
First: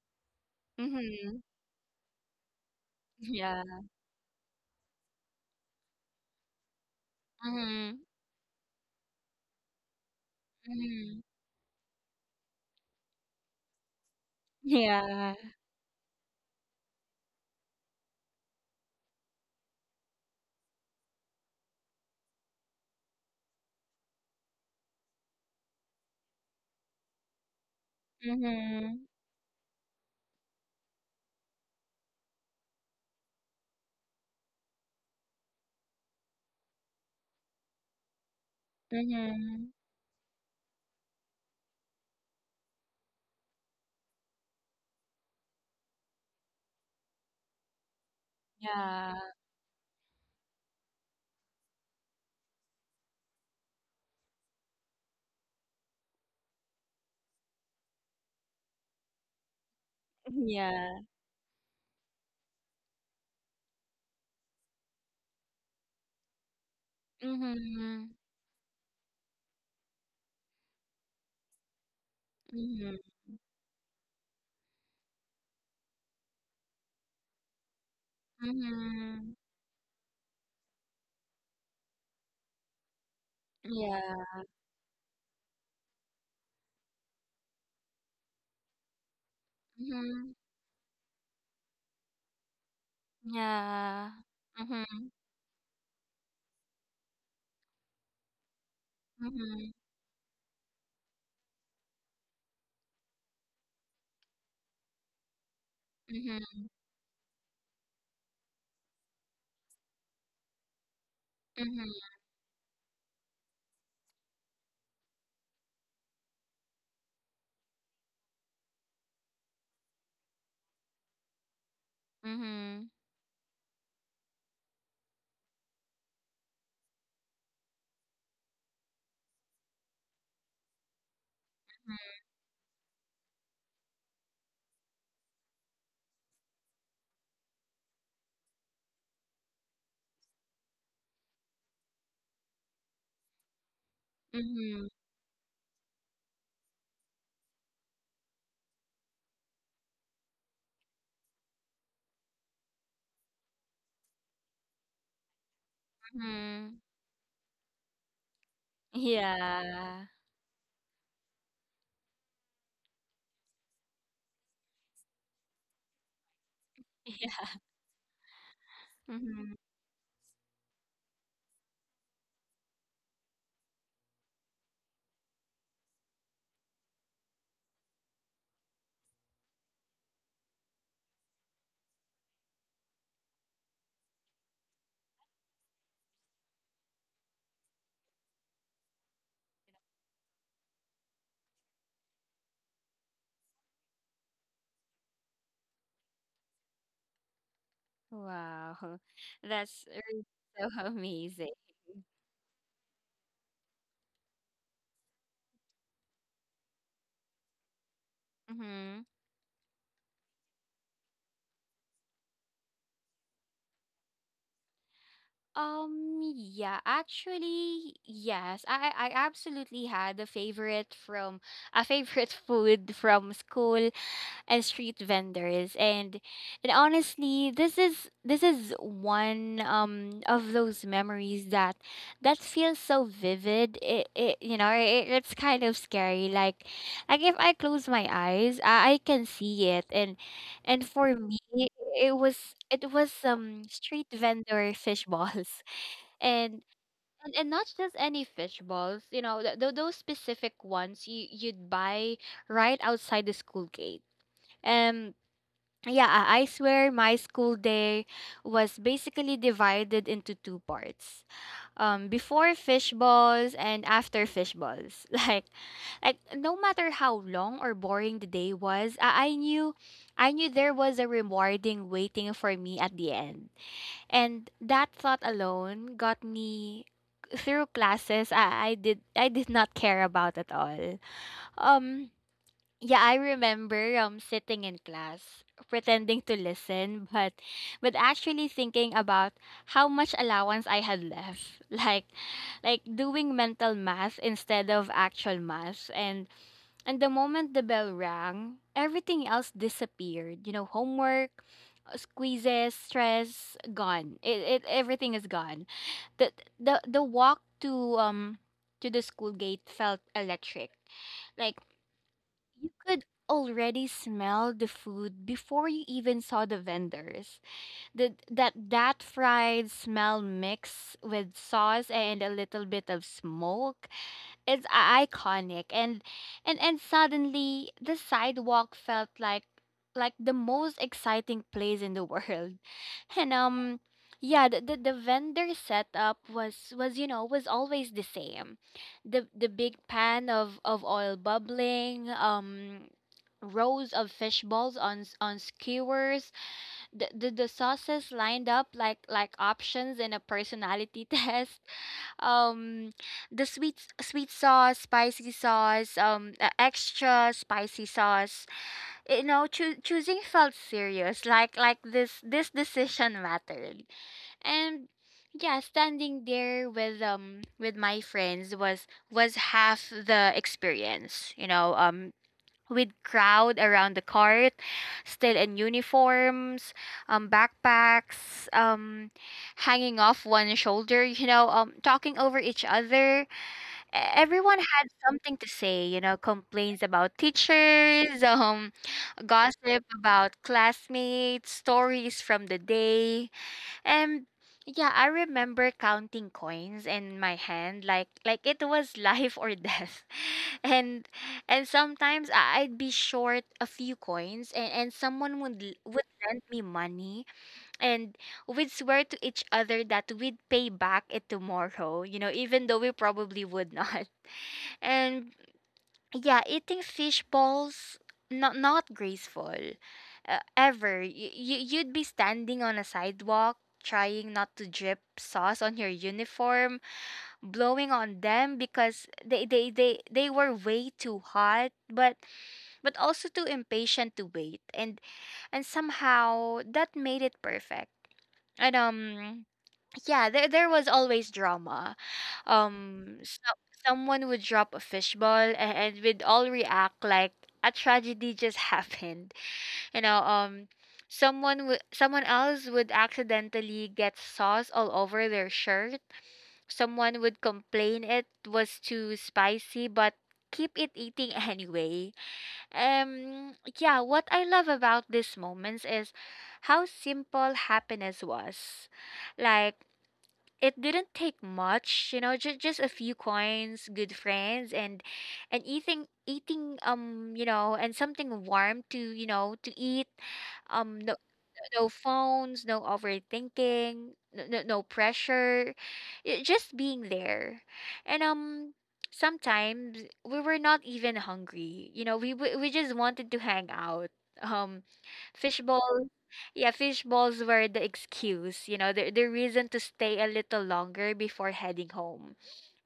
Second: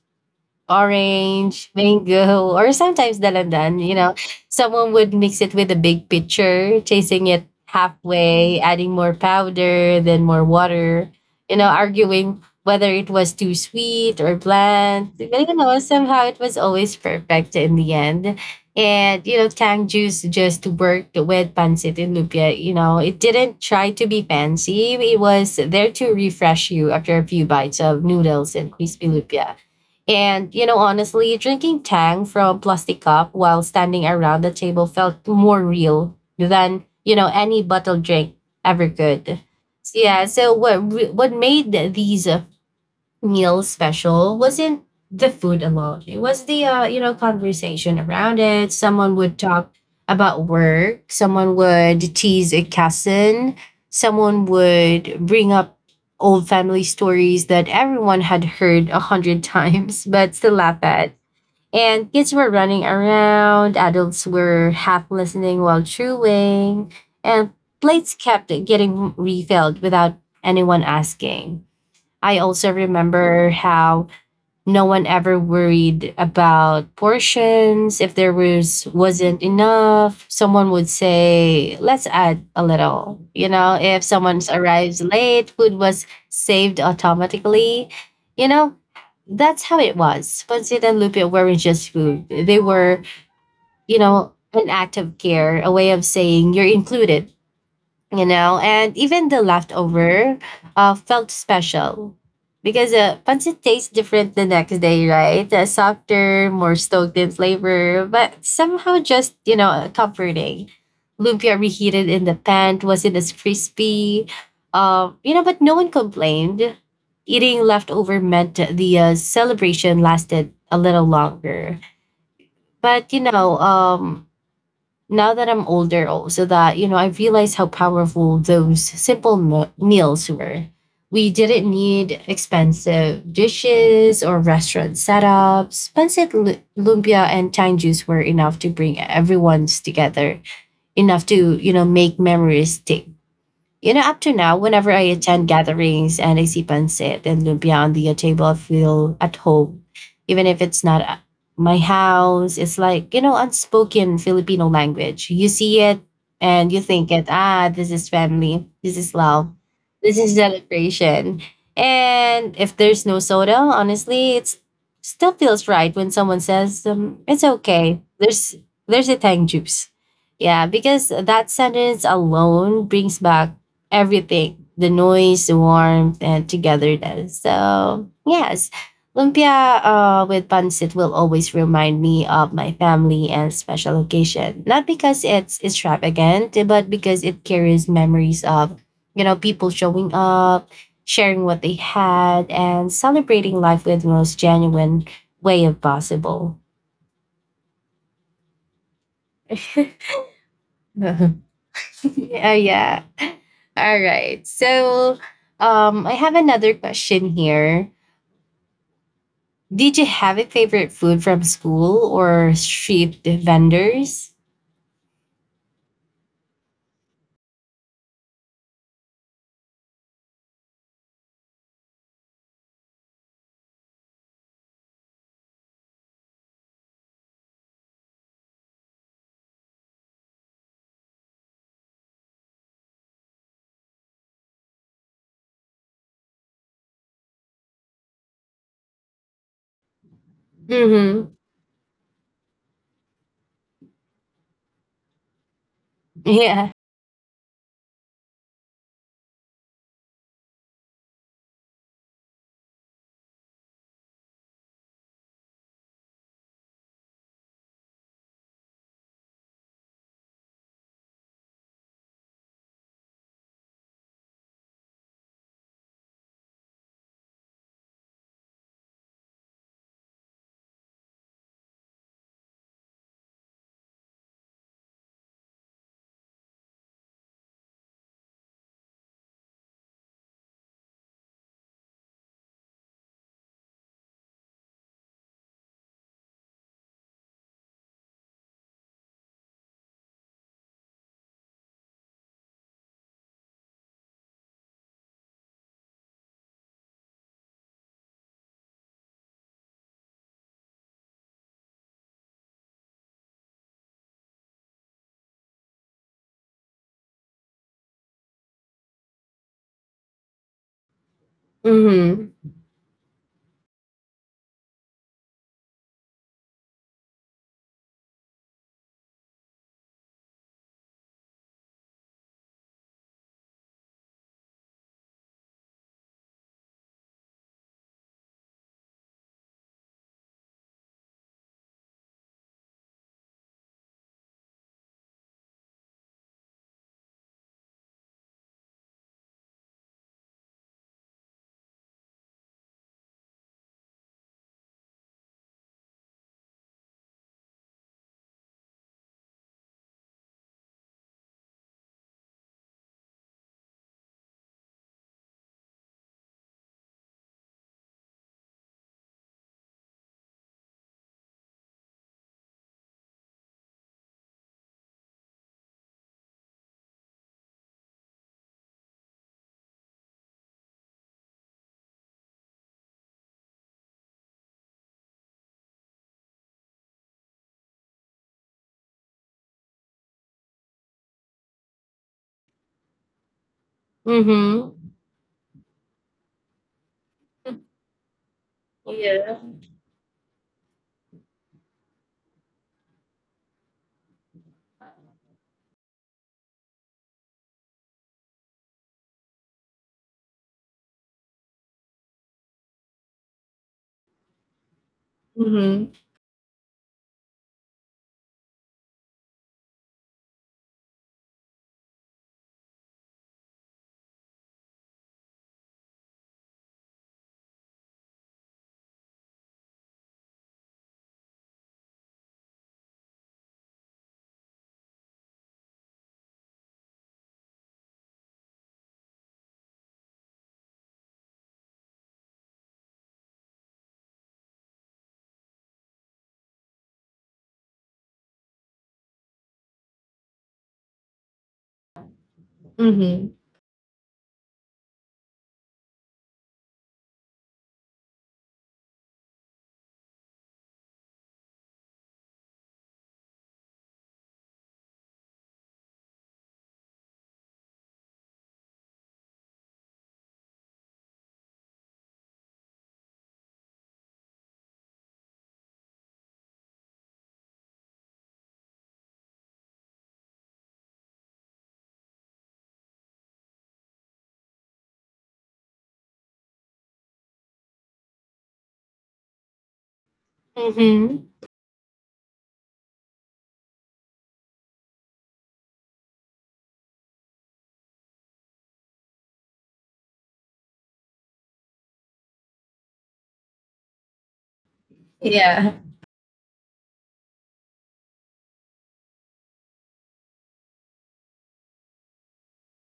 S2: Mhm.
S1: orange, mango, or sometimes dalandan,
S2: Yeah.
S1: you know. Someone would mix it with a big pitcher, chasing it
S2: Mhm.
S1: halfway, adding more powder, then more water,
S2: Mhm.
S1: you know, arguing whether it was too sweet or bland.
S2: Yeah.
S1: But you know, somehow it was always perfect in the end. And you know, tang juice just worked with pancit and lumpia. You know, it didn't try to be fancy. It was there to refresh you after a few bites of noodles and
S2: Mhm.
S1: crispy lumpia, and, you know, honestly, drinking Tang from a plastic cup while standing around the table felt more real than, you know, any bottled drink ever could.
S2: Mhm.
S1: So, yeah, so what made these meal special wasn't the food alone. It was the you know conversation around it. Someone
S2: Yeah.
S1: would talk about work. Someone would tease a cousin. Someone would bring up old family stories that everyone had heard a hundred times but still laugh
S2: Yeah.
S1: at. And kids were running around. Adults were half listening while chewing, and
S2: Mhm.
S1: plates kept getting refilled without anyone asking. I also
S2: Mhm.
S1: remember how no one ever worried about portions. If there was
S2: Mhm.
S1: wasn't enough, someone would say, "Let's add a little." You know, if someone
S2: Yeah.
S1: arrives late, food was saved automatically. You know, that's how it
S2: Mhm.
S1: was. Pancit and lumpia weren't just food; they were, you
S2: Yeah.
S1: know, an
S2: Mhm.
S1: act of care, a way of saying you're included. You know, and even the
S2: Mhm.
S1: leftover felt special because pancit tastes different the next day, right? Softer,
S2: Mhm.
S1: more stoked in flavor, but somehow just, you know, comforting. Lumpia reheated in the pan wasn't as crispy, you know, but no one complained. Eating leftover meant the celebration lasted a little longer.
S2: Mhm. Mhm.
S1: But, you know, now that I'm older, also so that you know, I realized how powerful those simple meals were. We didn't need expensive dishes or restaurant setups. Pancit lumpia and tang juice were enough to bring everyone's together, enough to you know make memories stick. You know, up to now,
S2: Mhm.
S1: whenever I attend gatherings and I see pancit and lumpia on the table, I feel at home. Even if it's not my house, it's like, you know, unspoken Filipino language. You see it and you
S2: Mhm.
S1: think it, ah, this is family, this is love,
S2: Yeah.
S1: this is celebration. And if there's no soda, honestly, it's still feels right when someone says, it's
S2: Yeah.
S1: okay. There's a tang
S2: Mhm.
S1: juice. Yeah, because that sentence alone brings back everything, the noise, the warmth, and togetherness. So, yes, lumpia with pancit will always remind me of my family and special occasion. Not because it's extravagant, but because it carries memories of, you know, people showing up, sharing what they had, and celebrating life with the most genuine way of possible.
S2: Wow, that's really so amazing.
S1: Yeah, yeah. All right. So I have another question here.
S2: Mm-hmm.
S1: Did you have a favorite food from school or street vendors?
S2: Yeah, actually, yes. I absolutely had a favorite from a favorite food from school and street vendors. And honestly, this is one of those memories that that feels so vivid, it you know, it's kind of scary. Like if I close my eyes, I can see it. And for
S1: Mm-hmm.
S2: me, it was street vendor fish balls, and
S1: Yeah.
S2: and not just any fish balls. You know, those specific ones you you'd buy right outside the school gate. um yeah, I swear my school day was basically divided into two parts. Before fish balls and after fish balls. Like no matter how long or boring the day was, I knew, I knew there was a rewarding waiting for me at the end, and that thought alone got me through classes I did not care about at all. Um, yeah, I remember sitting in class pretending to listen but actually thinking about how much allowance I had left. Like doing mental math instead of actual math. And the moment the bell rang, everything else disappeared. You know, homework, squeezes, stress, gone. It Everything is gone. The the walk to um to the school gate felt electric. Like
S1: Mm-hmm.
S2: you could already smell the food before you even saw the vendors. The, that That fried smell mixed with sauce and a little bit of smoke, it's iconic. And suddenly the sidewalk felt like the most exciting place in the world. And yeah, the vendor setup was you know was always the same. The big pan of oil bubbling, rows of fish balls on on skewers, the sauces lined up like options in a personality test um the sweet sauce, spicy sauce, extra spicy sauce. You know, choosing felt serious, like this decision mattered. And yeah, standing there with my friends was half the experience, you know. With crowd around the cart, still in uniforms, backpacks, hanging off one shoulder, you know, talking over each other. Everyone
S1: Mm-hmm.
S2: had something to say, you know, complaints about teachers,
S1: Yeah.
S2: gossip about classmates, stories from the day. And yeah, I remember counting coins in my hand like it was life or death. And sometimes I'd be short a few coins, and someone would
S1: Mm-hmm.
S2: would lend me money, and we'd swear to each other that we'd pay back it tomorrow, you know, even though we probably would not. And yeah, eating fish balls, not graceful, ever. You'd be standing on a sidewalk trying not to drip sauce on your uniform, blowing on them because they were way too hot, but also too impatient to wait. And somehow that made it perfect. And yeah, there was always drama. Um,
S1: Mm-hmm.
S2: so, someone would drop a fishball, and we'd all react like a tragedy just happened. You know, someone would, someone else would accidentally get sauce all over their shirt. Someone would complain it was too spicy, but keep it eating anyway. Yeah, what I love about these moments is how simple happiness was. Like it didn't take much, you know, just a few coins, good friends, and eating eating and something warm to, you know, to eat. No
S1: Mm-hmm.
S2: no phones, no overthinking, no pressure, just being there. And sometimes we were not even hungry, you know, we just wanted to hang out. um
S1: Yeah.
S2: Fishballs, yeah, fishballs were the excuse, you know, the reason to stay a little longer before heading home.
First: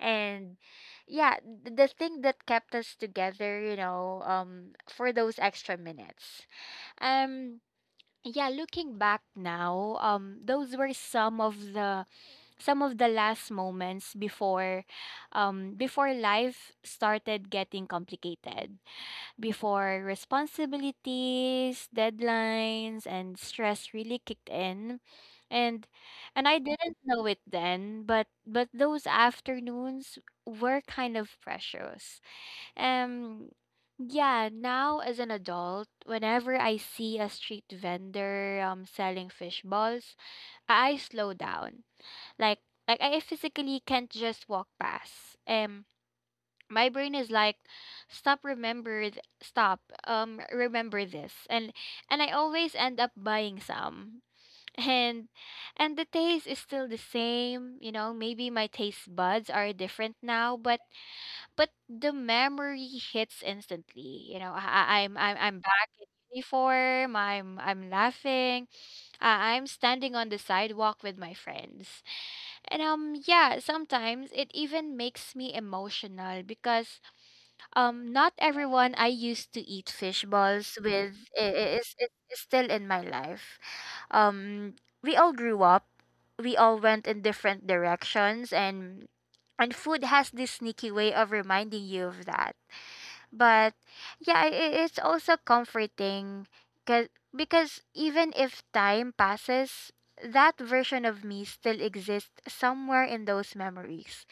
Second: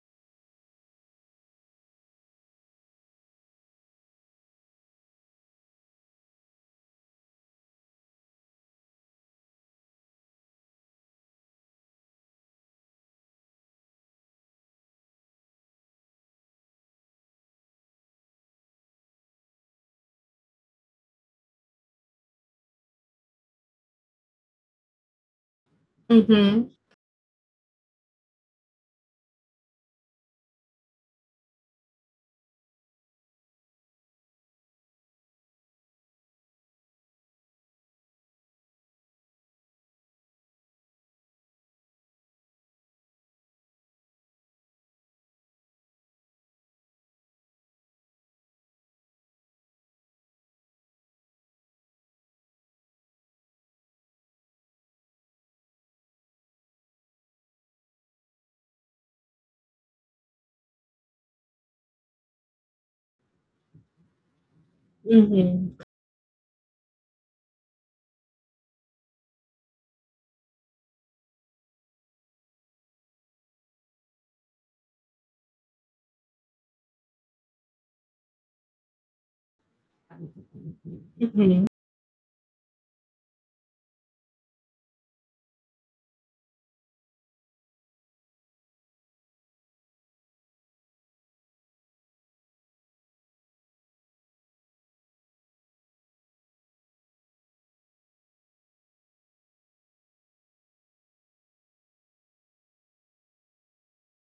S2: And yeah, the thing that kept us together, for those extra minutes. Um, yeah, looking back now, those were some of the last moments before, before life started getting complicated. Before responsibilities, deadlines, and stress really kicked in, and I
S1: Mm-hmm.
S2: didn't know it then, but those afternoons were kind of precious. Um yeah, now as an adult, whenever I see a street vendor selling fish balls, I slow down. Like like I physically can't just walk past. My brain is like, stop, remember th- stop remember this. And I always end up buying some. And the taste is still the same, you know, maybe my taste buds are different now, but the memory hits instantly. You know, I'm
S1: Mm-hmm.
S2: back in uniform, I'm laughing, I'm standing on the sidewalk with my friends. And yeah, sometimes it even makes me emotional because not everyone I used to eat fish balls with
S1: Mm-hmm.
S2: is still in my life. Um, we all grew up. We all went in different directions, and food has this sneaky way of reminding you of that. But yeah, it's also comforting, because even if time passes, that version of me still exists somewhere in those memories.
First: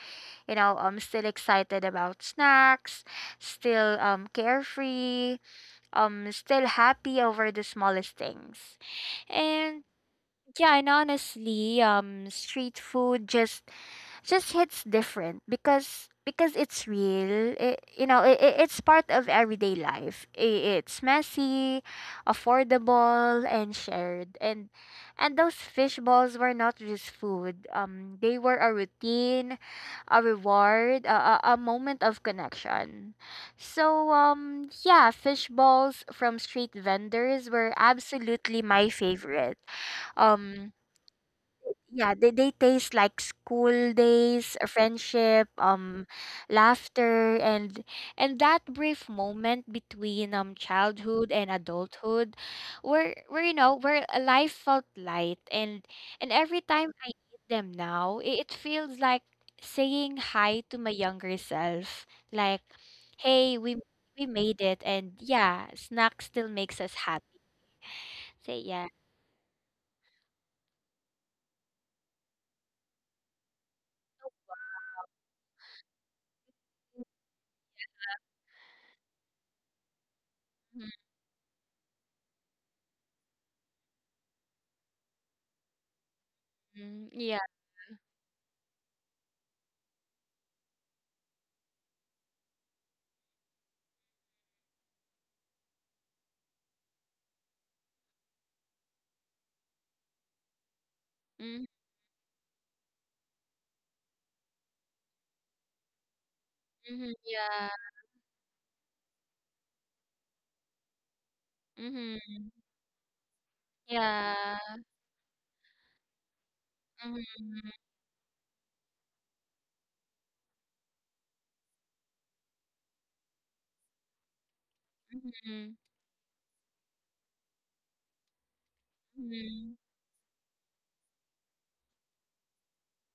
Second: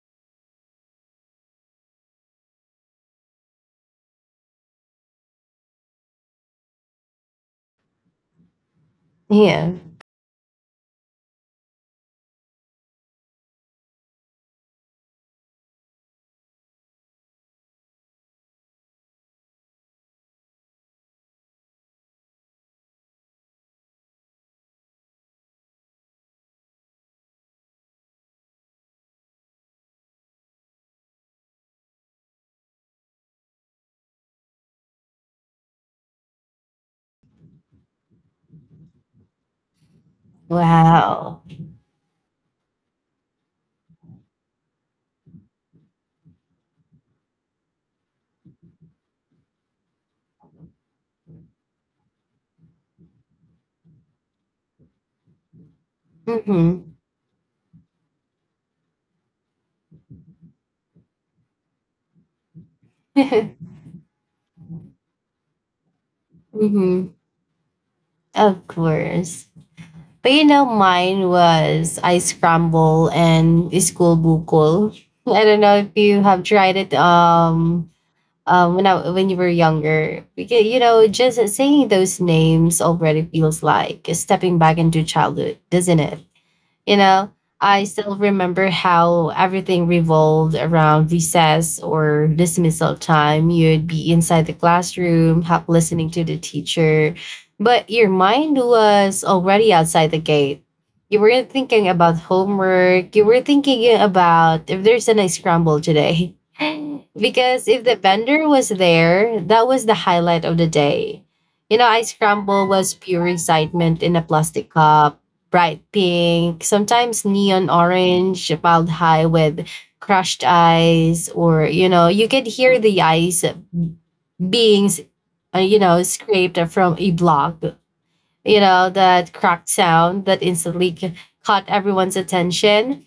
S2: You know, I'm still excited about snacks, still carefree, still happy over the smallest things.
S1: Yeah.
S2: And yeah, and honestly, street food just hits different because it's real. It, you know It, it's part of everyday life. It's messy, affordable and shared. And those fish balls were not just food, they were a routine, a reward, a moment of connection. So yeah, fish balls from street vendors were absolutely my favorite. um
S1: Wow.
S2: yeah, they taste like school days, friendship, laughter, and that brief moment between childhood and adulthood, where a life felt light, and every time
S1: Mm-hmm.
S2: I eat them now, it feels like saying hi to my younger self, like, hey, we made it. And yeah, snack still makes us
S1: Mm-hmm.
S2: happy. Say
S1: Of
S2: yeah.
S1: course. But you know, mine was ice crumble and school bukol. I don't know if you have tried it when you were younger. Because you know, just saying those names already feels like stepping back into childhood, doesn't it? You
S2: Mm-hmm,
S1: know,
S2: yeah.
S1: I still remember how everything revolved around recess or dismissal time. You'd be inside the classroom, help listening to the teacher, but your mind was already outside the gate. You weren't thinking about homework. You were thinking about if there's an scramble today.
S2: Mm-hmm, yeah.
S1: Because if the vendor was there, that was the highlight of the day. You know, ice
S2: Mhm.
S1: scramble was pure excitement in a
S2: Yeah.
S1: plastic cup, bright pink, sometimes
S2: Mhm.
S1: neon orange, piled high with crushed ice, or you know, you could hear the ice being,
S2: Mhm.
S1: you know, scraped from a block. You know that cracked
S2: Mhm.
S1: sound that instantly caught everyone's attention.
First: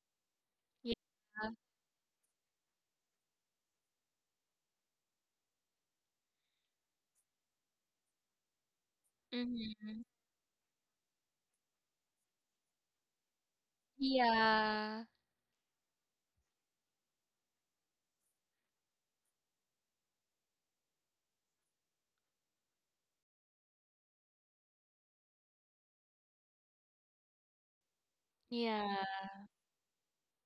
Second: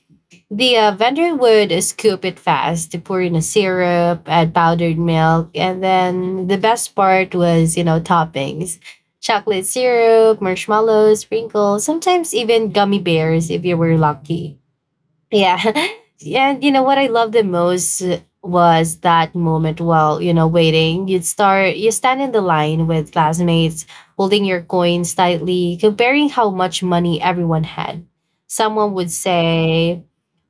S1: The
S2: Yeah.
S1: vendor would scoop it fast, pour in a syrup, add powdered milk, and then the best part was, you know, toppings. Chocolate
S2: Mhm.
S1: syrup, marshmallows, sprinkles, sometimes even gummy bears if you were lucky.
S2: Yeah.
S1: Yeah. And you know what I loved the most was that moment while, you know, waiting. You'd start you stand in the line with classmates, holding your coins tightly, comparing how much money everyone had. Someone
S2: Yeah.
S1: would say,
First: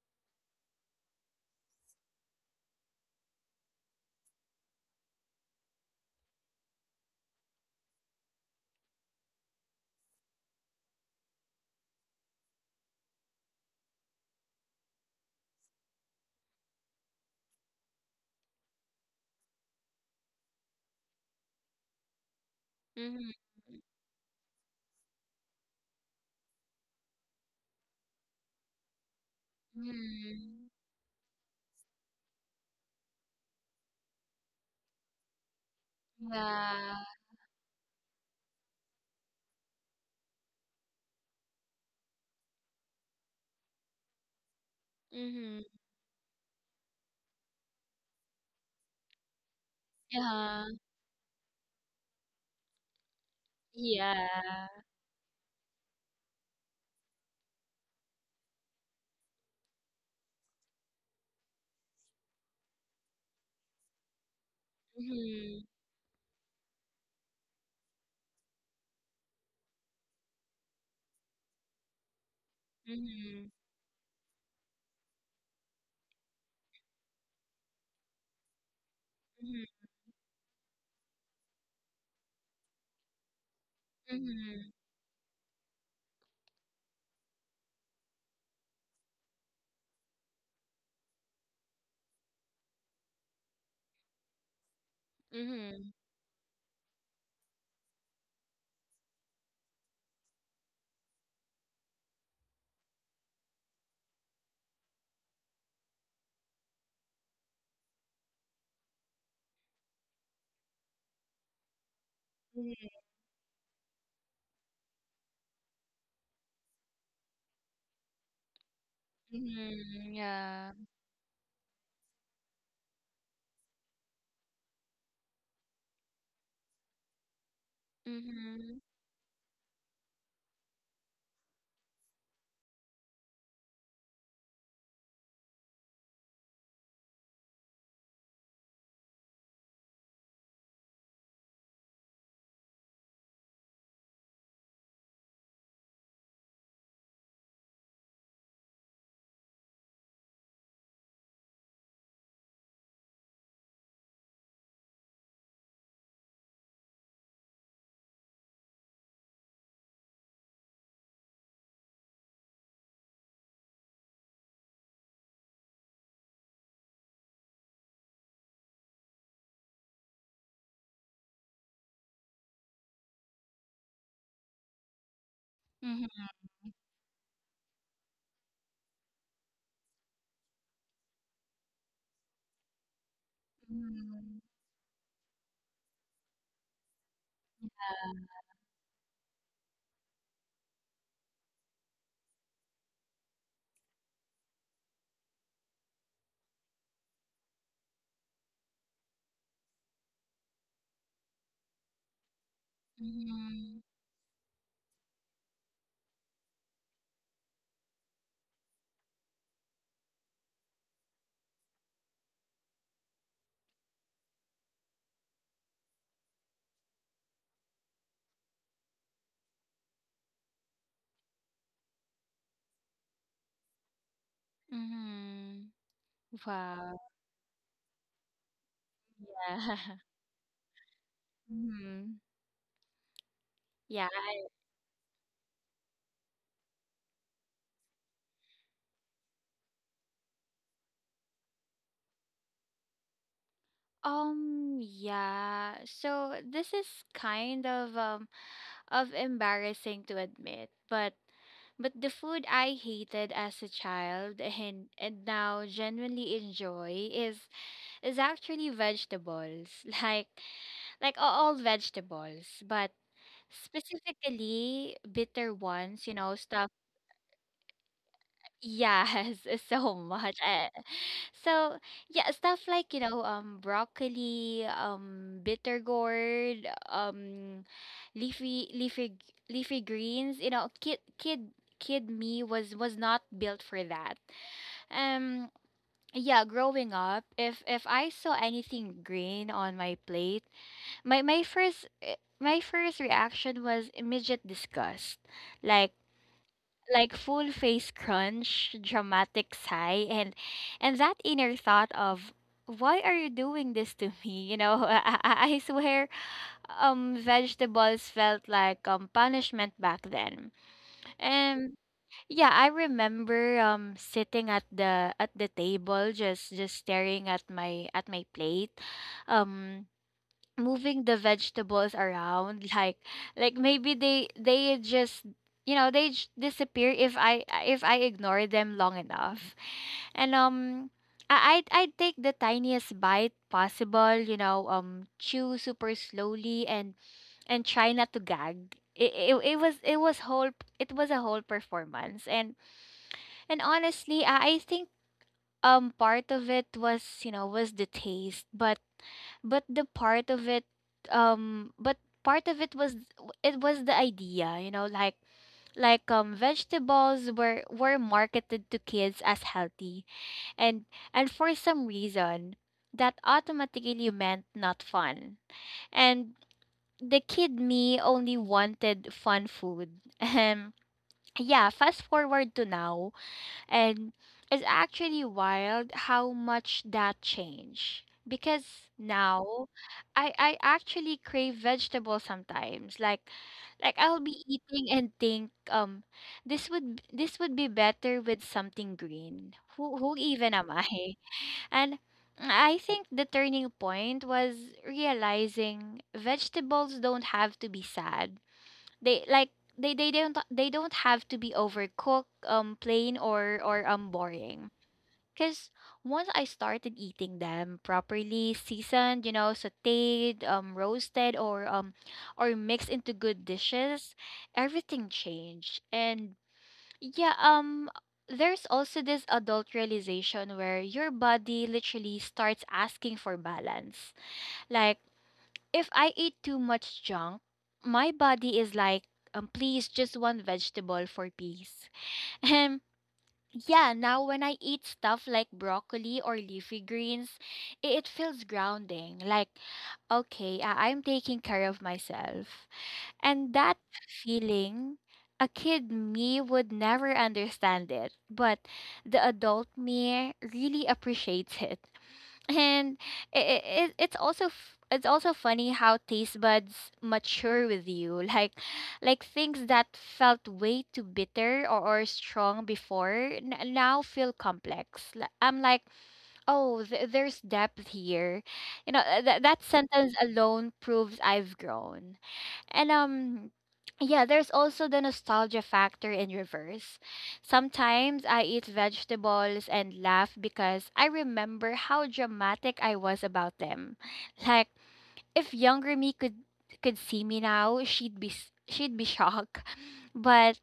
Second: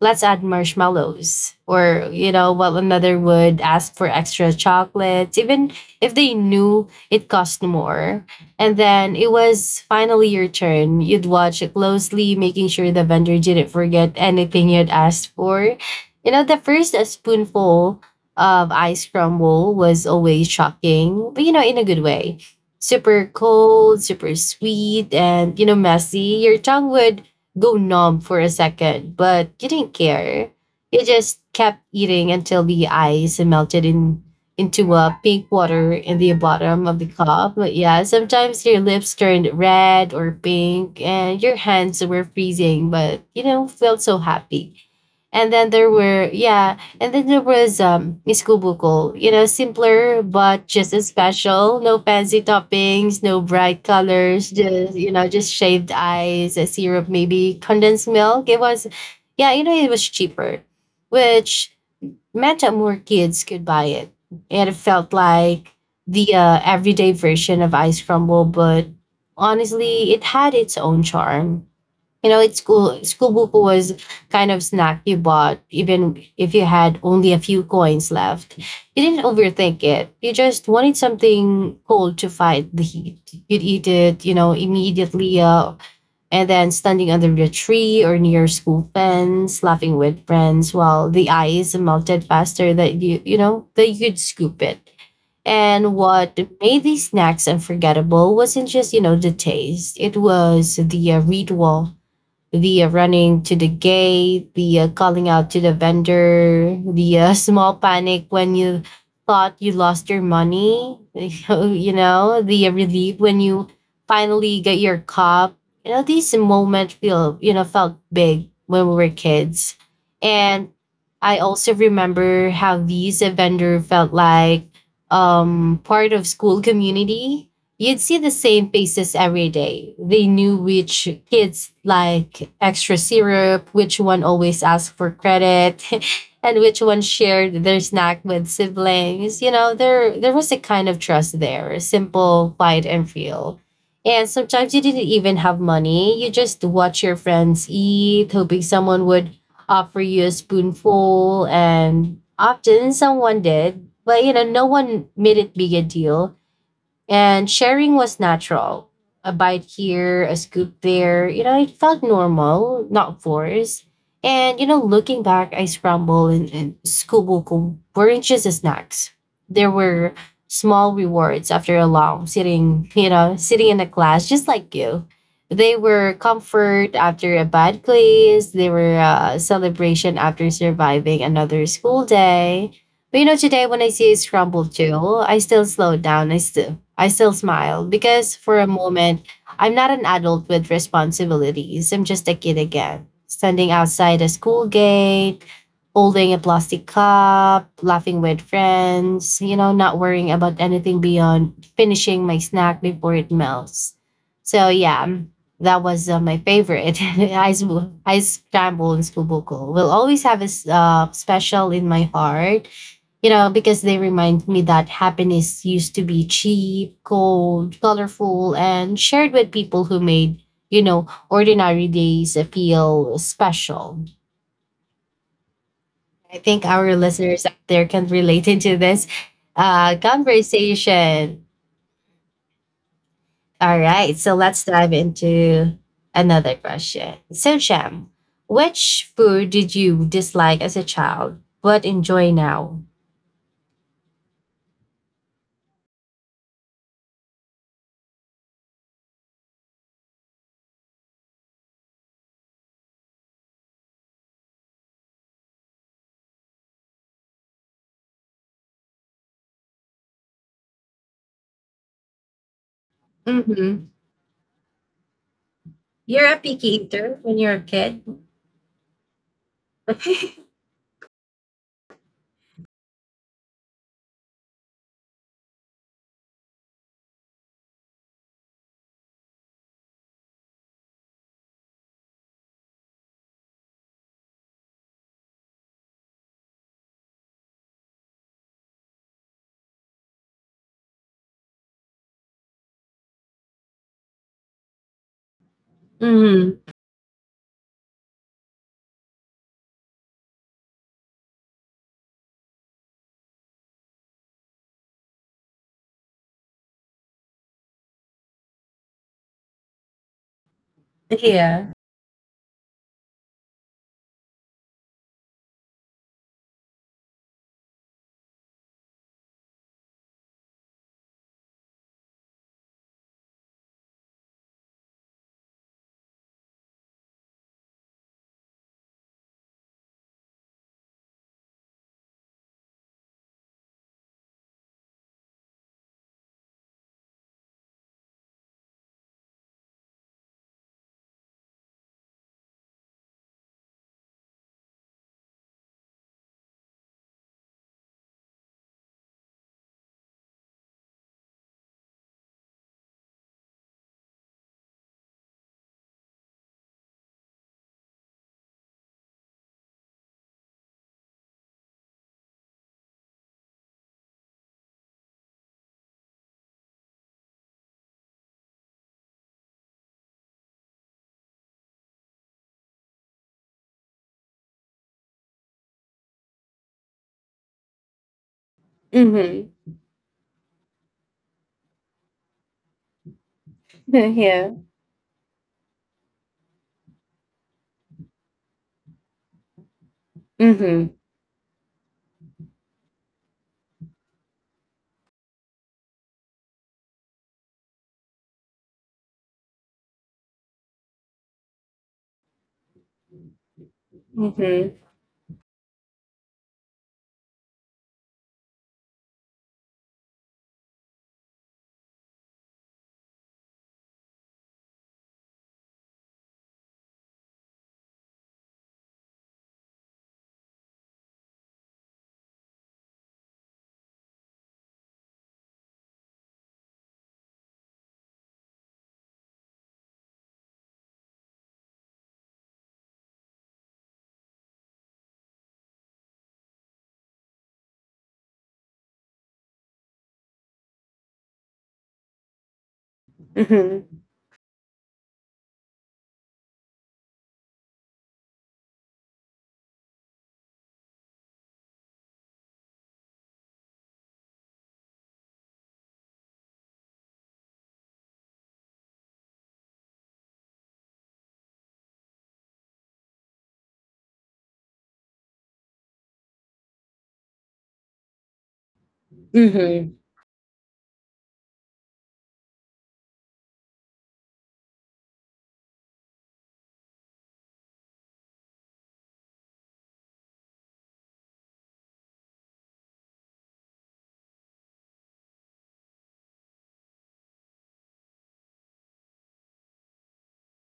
S1: "Let's add marshmallows." Or, you know, while another would ask for extra chocolates, even if they knew it cost more. And then it was finally your turn. You'd watch it closely, making sure the vendor didn't forget anything you'd asked for. You know, the first spoonful of ice crumble was always shocking, but you know, in a good way. Super
S2: Mhm.
S1: cold, super sweet, and you know, messy. Your tongue would go numb for a second, but you didn't care.
S2: Mhm.
S1: You just kept eating until the ice melted in into a pink water in the bottom
S2: Yeah.
S1: of the cup. But yeah, sometimes your lips turned red or pink and your hands were freezing, but you know, felt so happy. And
S2: Mhm.
S1: then there were, yeah, and then there was iskubuko, you know, simpler but
S2: Yeah.
S1: just as special. No fancy toppings, no bright colors,
S2: Yeah.
S1: just you know, just shaved ice, a syrup, maybe condensed milk. It was yeah, you know, it was cheaper, which meant that more kids could buy it. And it felt
S2: Mhm.
S1: like the everyday version of Ice Crumble, but honestly, it had its own charm. You know, it's school
S2: Mhm.
S1: buko was kind of snack you bought even if you had only a few coins left. You didn't
S2: Mhm.
S1: overthink it. You just wanted something cold to fight the heat. You'd eat it, you know,
S2: Mhm.
S1: immediately and then standing under a tree or near school fence, laughing with friends while the ice melted faster that you know that you could scoop it.
S2: Mhm.
S1: And what made these snacks unforgettable wasn't just you know the taste; it was the ritual, the running to the gate, the calling out to the vendor, the small panic when you thought you lost your money, you know, the
S2: Mhm.
S1: relief when you finally get your cup. You know, these moments feel, you know, felt big when we were kids.
S2: Mhm.
S1: And
S2: Yeah.
S1: I also remember how these vendor felt like part of school community. You'd see the same
S2: Mhm.
S1: faces every day. They knew which kids like extra syrup, which one always asked for credit, and which one shared their snack with siblings. You know, there was a kind of trust there, simple, quiet, and real. And sometimes you didn't even have money. You just watch your friends eat, hoping someone would offer you a spoonful. And often someone did, but you know, no one made it big a deal. And sharing was natural. A bite here, a scoop there. You know, it felt normal, not forced. And, you know, looking back, I scrambled and skubuku weren't just the snacks. There were small rewards after a long sitting, you know, sitting in a class, just like you. They were
S2: Mhm.
S1: comfort after a bad class. They were celebration after surviving another school day. But you know, today when I see a
S2: Mhm.
S1: scrambled jewel, I still slow down. I still smile because for a moment I'm not an adult with responsibilities. I'm just a kid again. Standing outside a school gate, holding a plastic cup, laughing with friends, you know, not worrying about anything beyond finishing my snack before it
S2: Mhm.
S1: melts. So yeah, that was my favorite. Ice scramble in Skubuko will always have a special in my heart, you know, because they remind me that happiness used to be cheap, cold, colorful, and shared with people who made, you know, ordinary days feel special.
S2: Mhm.
S1: I think our
S2: Wow.
S1: listeners out there can relate into this
S2: Yeah.
S1: conversation.
S2: Mhm.
S1: All
S2: Yeah.
S1: right, so let's dive into another question. So, Sham, which food did you dislike as a child but enjoy now?
S2: Yeah. So this is kind of embarrassing to admit, but the food I hated as a child and now genuinely enjoy is actually vegetables. Like a- all vegetables, but
S1: Mm-hmm.
S2: specifically bitter ones, you
S1: You're
S2: know,
S1: a
S2: stuff.
S1: picky eater when you're a kid.
S2: Yes, so much. Eh, so yeah, stuff like, you know, broccoli, bitter gourd, leafy leafy g- leafy greens, you know, kid me was not built for that. Um yeah, growing up, if I saw anything green on my plate, my first my first reaction was immediate disgust. Like
S1: Mhm.
S2: full face crunch, dramatic sigh, and that inner thought of, why are you doing this to me? You know, I swear, vegetables felt like punishment back then.
S1: Yeah.
S2: And yeah, I remember sitting at the table, just staring at my plate, um moving the vegetables around like maybe they just, you know, disappear if I ignore them long enough. And I I'd take the tiniest bite possible, you know, chew super slowly, and try not to gag. It was a whole performance. And honestly, I think part of it was, you know, was the taste, but the part of it but part of it was the idea. You know, like vegetables were marketed to kids as healthy, and for some reason that automatically meant not fun. And the kid me only wanted fun food. Yeah, fast forward to now, and it's actually wild how much that changed. Because
S1: Mhm.
S2: now I actually crave vegetables sometimes. Like I'll be
S1: Yeah.
S2: eating and think, this would, be better with something green. Who even am I?
S1: Mhm.
S2: And I think the turning point was realizing vegetables don't have to be sad. They like they don't have to be overcooked, plain, or boring.
S1: Mhm.
S2: Cause once I started eating them properly, seasoned, you know, sautéed, roasted, or mixed into good dishes, everything changed. And yeah, there's also this adult realization where your body literally starts asking for balance. Like if I eat too much junk, my body is like, please, just one vegetable for peace. And yeah, now when I eat stuff like broccoli or leafy greens, it feels grounding. Like, okay, I'm taking care of myself. And that
S1: Mhm.
S2: feeling, a kid me would never understand it, but the adult me really appreciates it. And it, it's also it's also funny how taste buds mature with you. Like things that felt way too bitter, or strong before, now feel complex. I'm like, oh, there's depth here. You know, that
S1: Mhm.
S2: sentence alone proves I've grown. And yeah, there's also the nostalgia factor in reverse. Sometimes I eat vegetables and laugh because I remember how dramatic I was about them. Like if younger me could see me now, she'd be shocked. But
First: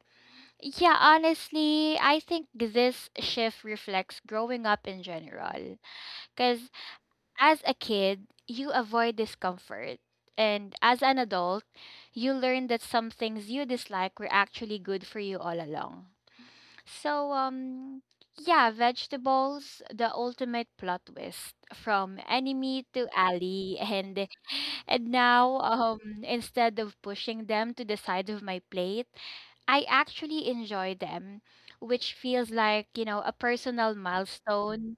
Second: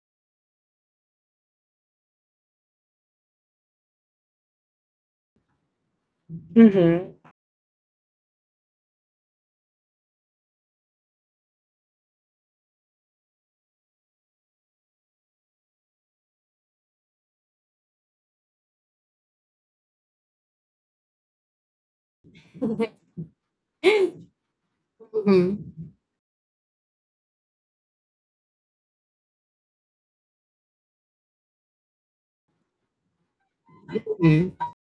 S2: yeah, honestly, I think this shift reflects growing up in general. Cuz
S1: Mhm.
S2: as a kid, you avoid discomfort. And as an adult, you learn that some things you dislike were actually good for you all along. So, yeah, vegetables, the ultimate plot twist from enemy to ally. And now,
S1: Mhm.
S2: instead of pushing them to the side of my plate, I actually enjoy them, which feels like, you know, a personal
S1: Mhm.
S2: milestone.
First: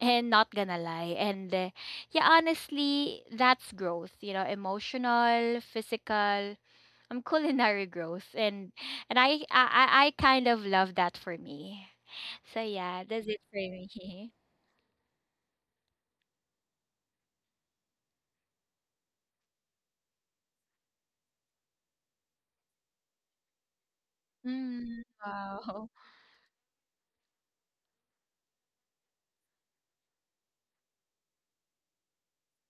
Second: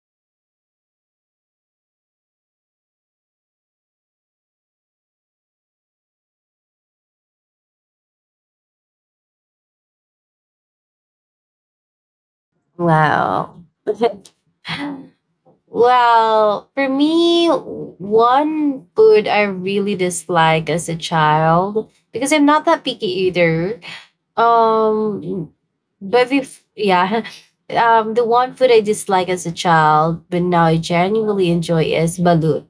S2: And not gonna lie, and yeah, honestly, that's growth, you know, emotional, physical, culinary growth. And I kind of love that for me. So yeah, that's it for
S1: Wow.
S2: me.
S1: Well, for me, one food I really dislike as a child, because I'm not that picky either.
S2: Mm,
S1: Um,
S2: wow.
S1: but if yeah, the one food I dislike as a child but now I genuinely enjoy is balut.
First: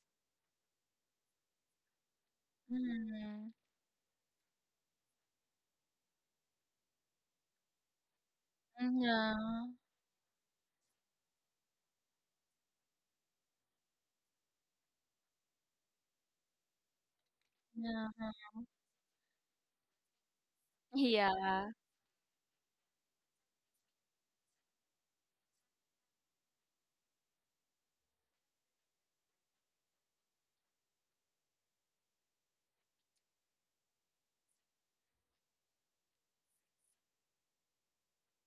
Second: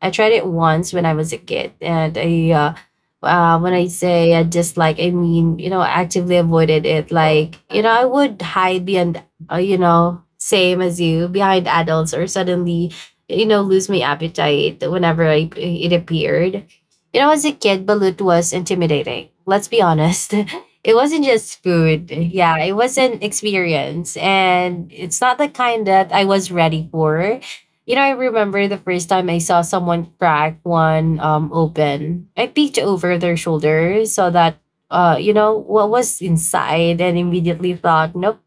S1: I tried it once when I was a kid, and I
S2: Mm,
S1: when I say I dislike, I mean, you know, actively avoided it. Like, you know, I would hide behind,
S2: yeah.
S1: you know, same as you, behind adults, or suddenly, you know, lose my appetite whenever I, it appeared. You know, as a kid, balut
S2: Yeah.
S1: was intimidating. Let's be honest. It wasn't just
S2: Yeah.
S1: food. Yeah, it was an experience. And it's not the kind that I was ready for. You know, I remember the first time I saw someone crack one open. I peeked over their shoulder so that, you know, what was inside, and immediately thought, nope,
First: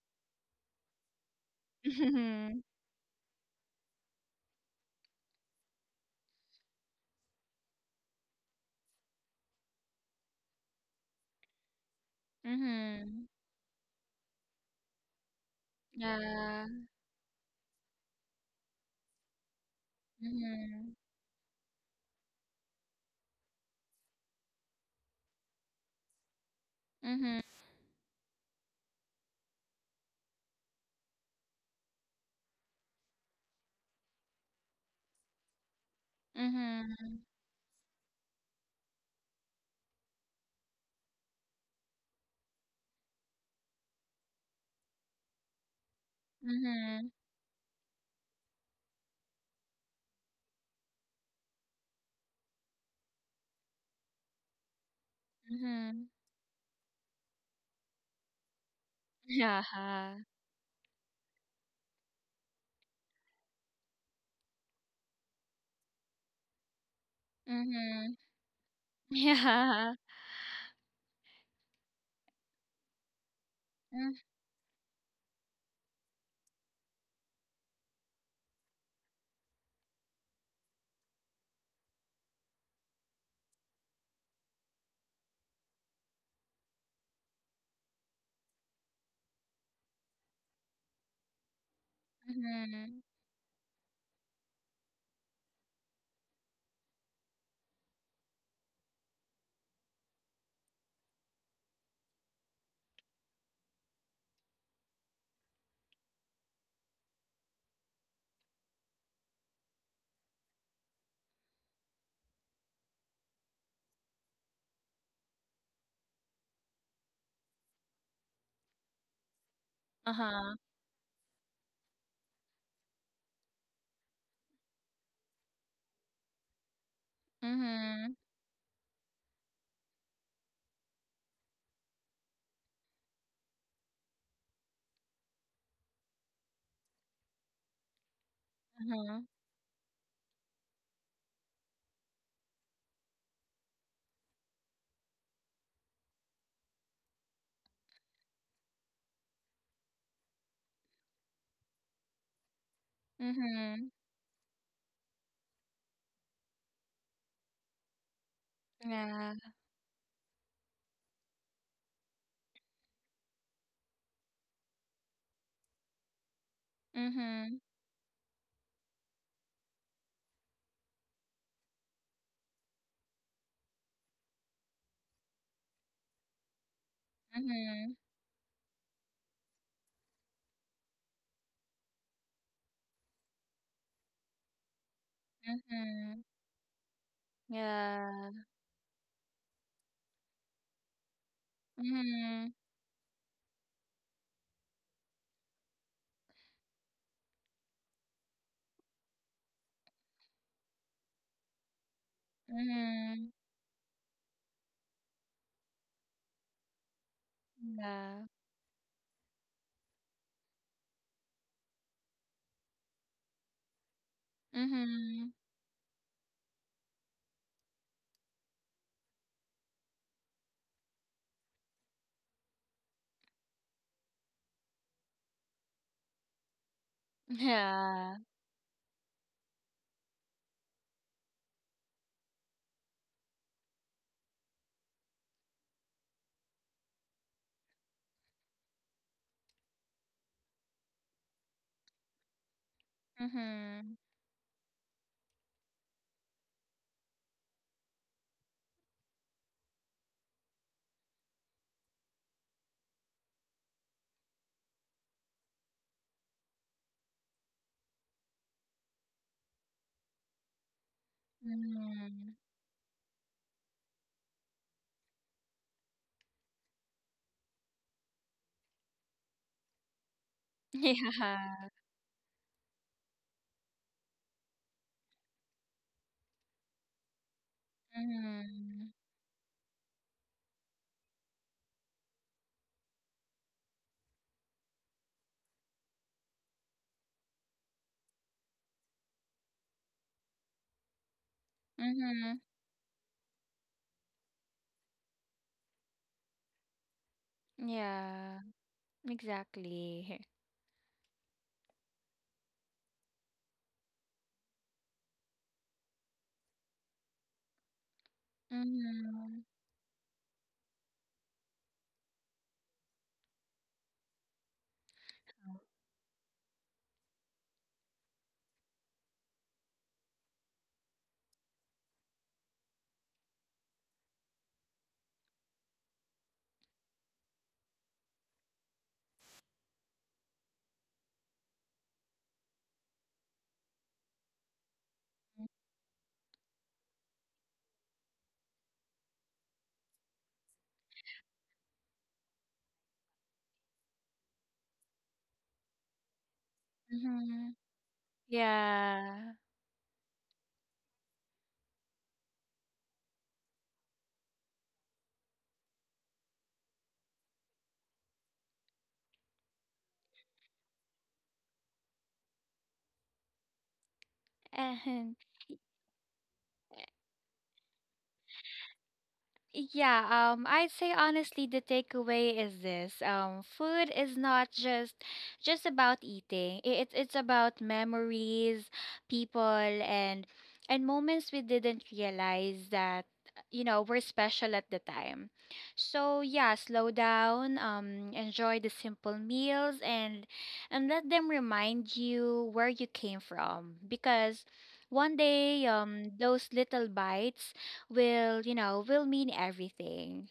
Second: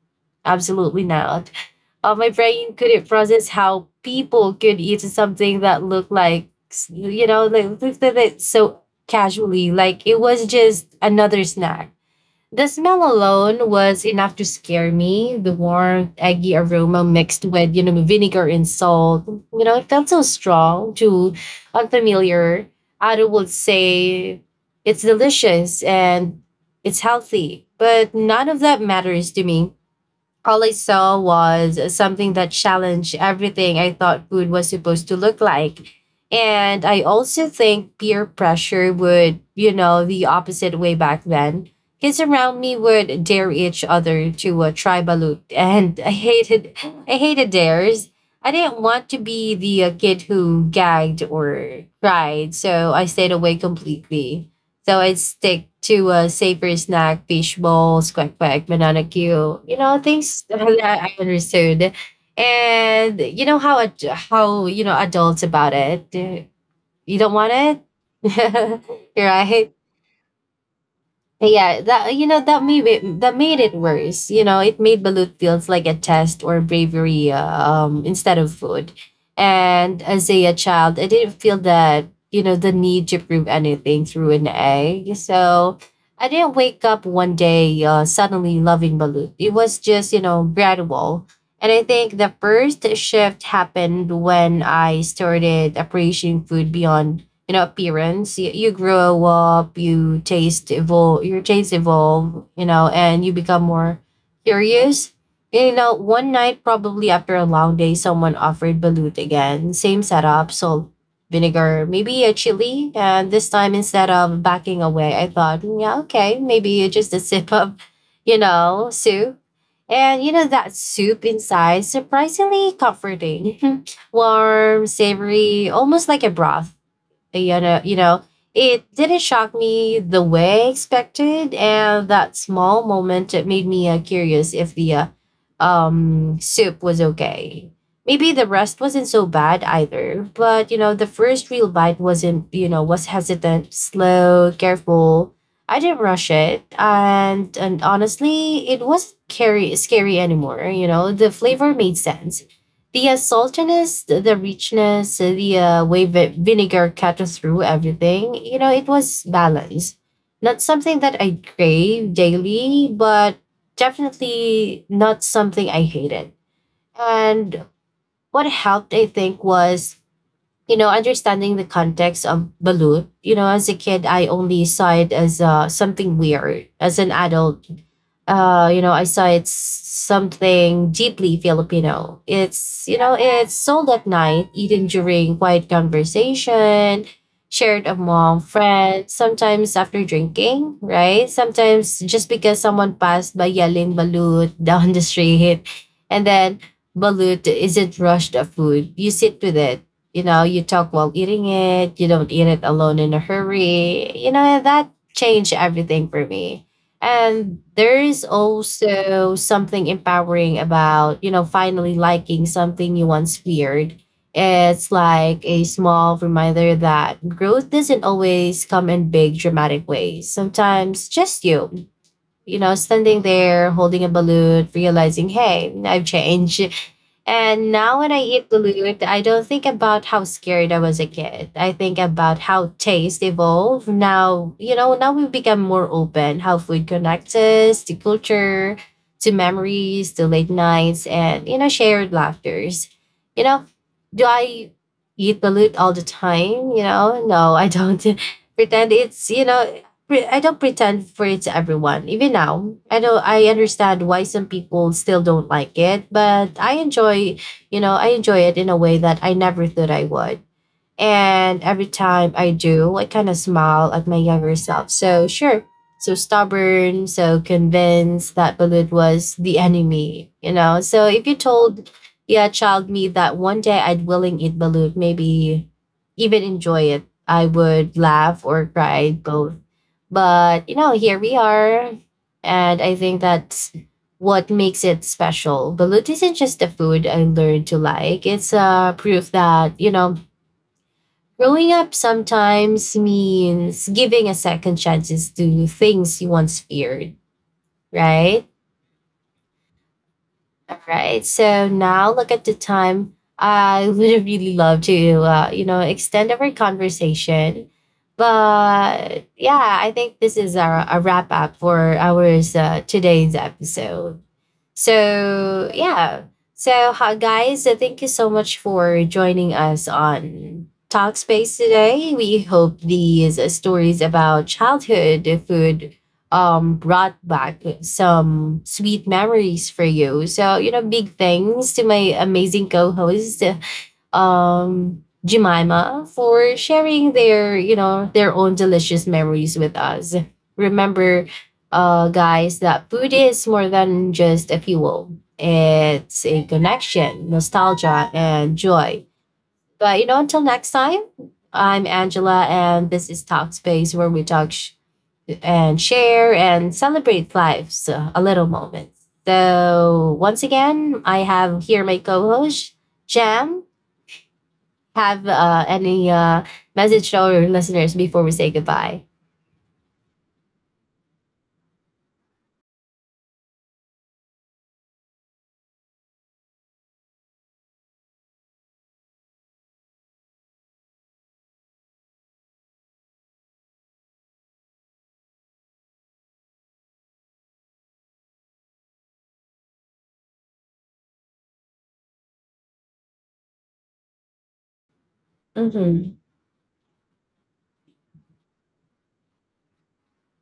S1: absolutely not. My
S2: Mhm.
S1: brain couldn't process how people could eat something that looked like, you know, like looked at it so casually. Like it was just another snack. The smell
S2: Mhm.
S1: alone was enough to scare me. The warm, eggy
S2: Yeah.
S1: aroma mixed with, you know, vinegar and salt. You know, it felt so strong,
S2: Mhm.
S1: too unfamiliar. I would say it's delicious and it's
S2: Mhm.
S1: healthy, but none of that matters to me. All I saw was something that challenged everything I thought food was supposed to look like. And I
S2: Mhm.
S1: also think peer pressure would, you know, the opposite way back then. Kids around me would dare each other to a tribalut, and
S2: Mhm.
S1: I hated dares. I didn't want to be the kid who gagged or cried, so I stayed away completely. So I'd stick to
S2: Mhm.
S1: a safer snack, fish balls, quack quack, banana cue,
S2: Yeah.
S1: you know, things that I understood. And you know how how, you know, adults about it. You don't want
S2: Mhm.
S1: it, right?
S2: Yeah.
S1: Yeah, that, you know, that made it
S2: Mm,
S1: worse. You know, it made balut feels like a test or bravery, instead of food. And as a child, I didn't feel that, you know, the need to prove anything through an egg. So I didn't wake up one day, suddenly loving balut. It was just, you know, gradual. And I think the first
S2: mhm.
S1: shift happened when I started appreciating food beyond, you know, appearance. You grow up, your taste evolve, you know, and you become more curious. You know, one night, probably after a long day, someone offered balut again, same setup, salt, vinegar, maybe a chili. And this time, instead of backing away, I thought, "Mm, yeah, okay, maybe just a sip of, you know, soup." And you know
S2: Uh-huh.
S1: that soup inside, surprisingly comforting, warm, savory, almost like a broth. You know, you
S2: Mhm.
S1: know, it didn't shock me the way I expected, and that small moment, it made me curious if the soup was okay. Maybe the rest wasn't
S2: Uh-huh.
S1: so bad either. But you know, the first real bite wasn't, you know, was hesitant, slow, careful. I didn't rush it, and honestly, it wasn't scary anymore. You know, the flavor made sense, the
S2: Mhm.
S1: saltiness, the richness, the way vinegar cut through everything. You know, it was
S2: Yeah.
S1: balanced. Not something that I crave daily, but definitely not something I hated. And
S2: Mhm.
S1: what helped, I think, was, you know, understanding the context of balut. You know, as a kid, I only saw it as, something weird. As an adult,
S2: Mhm.
S1: you know, I saw it's something deeply Filipino. It's, you know, it's sold at night, eaten during quiet
S2: Mhm.
S1: conversation, shared
S2: Yeah.
S1: among friends, sometimes after drinking, right? Sometimes just
S2: Mhm.
S1: because someone passed by yelling balut down the street. And then balut isn't rushed of food. You sit with it. You know, you talk while eating it. You don't eat it alone in a
S2: Mhm.
S1: hurry. You know, that changed everything for me. And there
S2: Yeah.
S1: is also something empowering about, you know, finally liking something you once feared. It's
S2: Mhm.
S1: like a small reminder that growth doesn't always come in big dramatic ways. Sometimes just you, you know, standing there holding a balloon, realizing, hey, I've changed. And now when I
S2: Yeah.
S1: eat balut, I don't think about how scared I was a kid. I think about how taste evolved. Now, you know, now we become more open, how food connects us to culture, to memories, to late nights, and, you know, shared laughters. You know,
S2: Mhm.
S1: do I eat balut all the time? You know, no, I don't. Pretend it's, you know, I don't pretend for it to everyone. Even now, I know I understand why some people still don't like it, but I enjoy, you know, I enjoy it in a way that I never thought I would. And every time
S2: Mhm.
S1: I do, I kind of smile at my younger self. So, sure, so stubborn, so convinced that balut was the enemy, you know? So, if you
S2: Yeah.
S1: told, yeah, child me that one day I'd willing eat balut, maybe even enjoy it, I would laugh or
S2: Mhm.
S1: cry both. But, you know, here we are. And I think that's what makes it special. Balut isn't just a food I learned to like, it's a proof that, you know, growing up
S2: Mhm.
S1: sometimes means giving a second chances to things you once feared, right?
S2: Yeah. Exactly.
S1: All right. So now look at the time. I would really love to, you know, extend our conversation. But
S2: Mhm.
S1: yeah, I think this is our, a wrap up for our today's episode. So yeah. So hi guys, thank you so much for joining us on Talkspace today. We hope these stories about childhood food brought back some sweet memories for you. So, you know, big thanks to my amazing co-host, Jemima, for sharing their, you know, their own delicious memories with us. Remember, guys, that food is more than just a fuel. It's a connection,
S2: Mhm.
S1: nostalgia, and joy.
S2: Yeah.
S1: But you know, until next time, I'm Angela, and this is Talk Space, where we talk and share and celebrate life's a little moment. So once again, I have here my co-host Jam,
S2: And
S1: have any message to our listeners before we say goodbye?
S2: yeah, I'd say honestly the takeaway is this. Food is not just about eating. It's about memories, people, and moments we didn't realize that, you know, were special at the time. So yeah, slow down, enjoy the simple meals, and let them remind you where you came from, because one day
S1: Mm-hmm.
S2: those little bites will, you know, will mean everything.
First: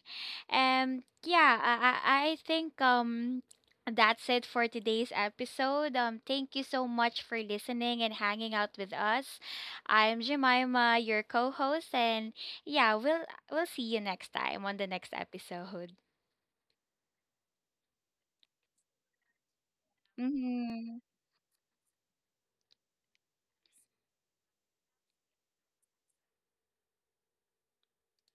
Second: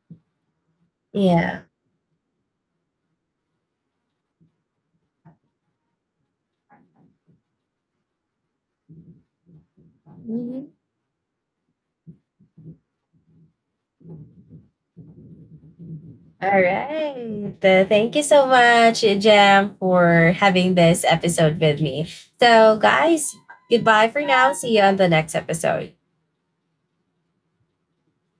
S2: And yeah,
S1: Yeah.
S2: I think that's it for today's episode. Thank you so much for listening and hanging out with us. I'm Jemima, your co-host, and yeah, we'll see you next time on the next episode.
S1: All right. Thank you so much, Jam, for having
S2: Hmm.
S1: this episode with me. So, guys, goodbye for now. See you on the next episode.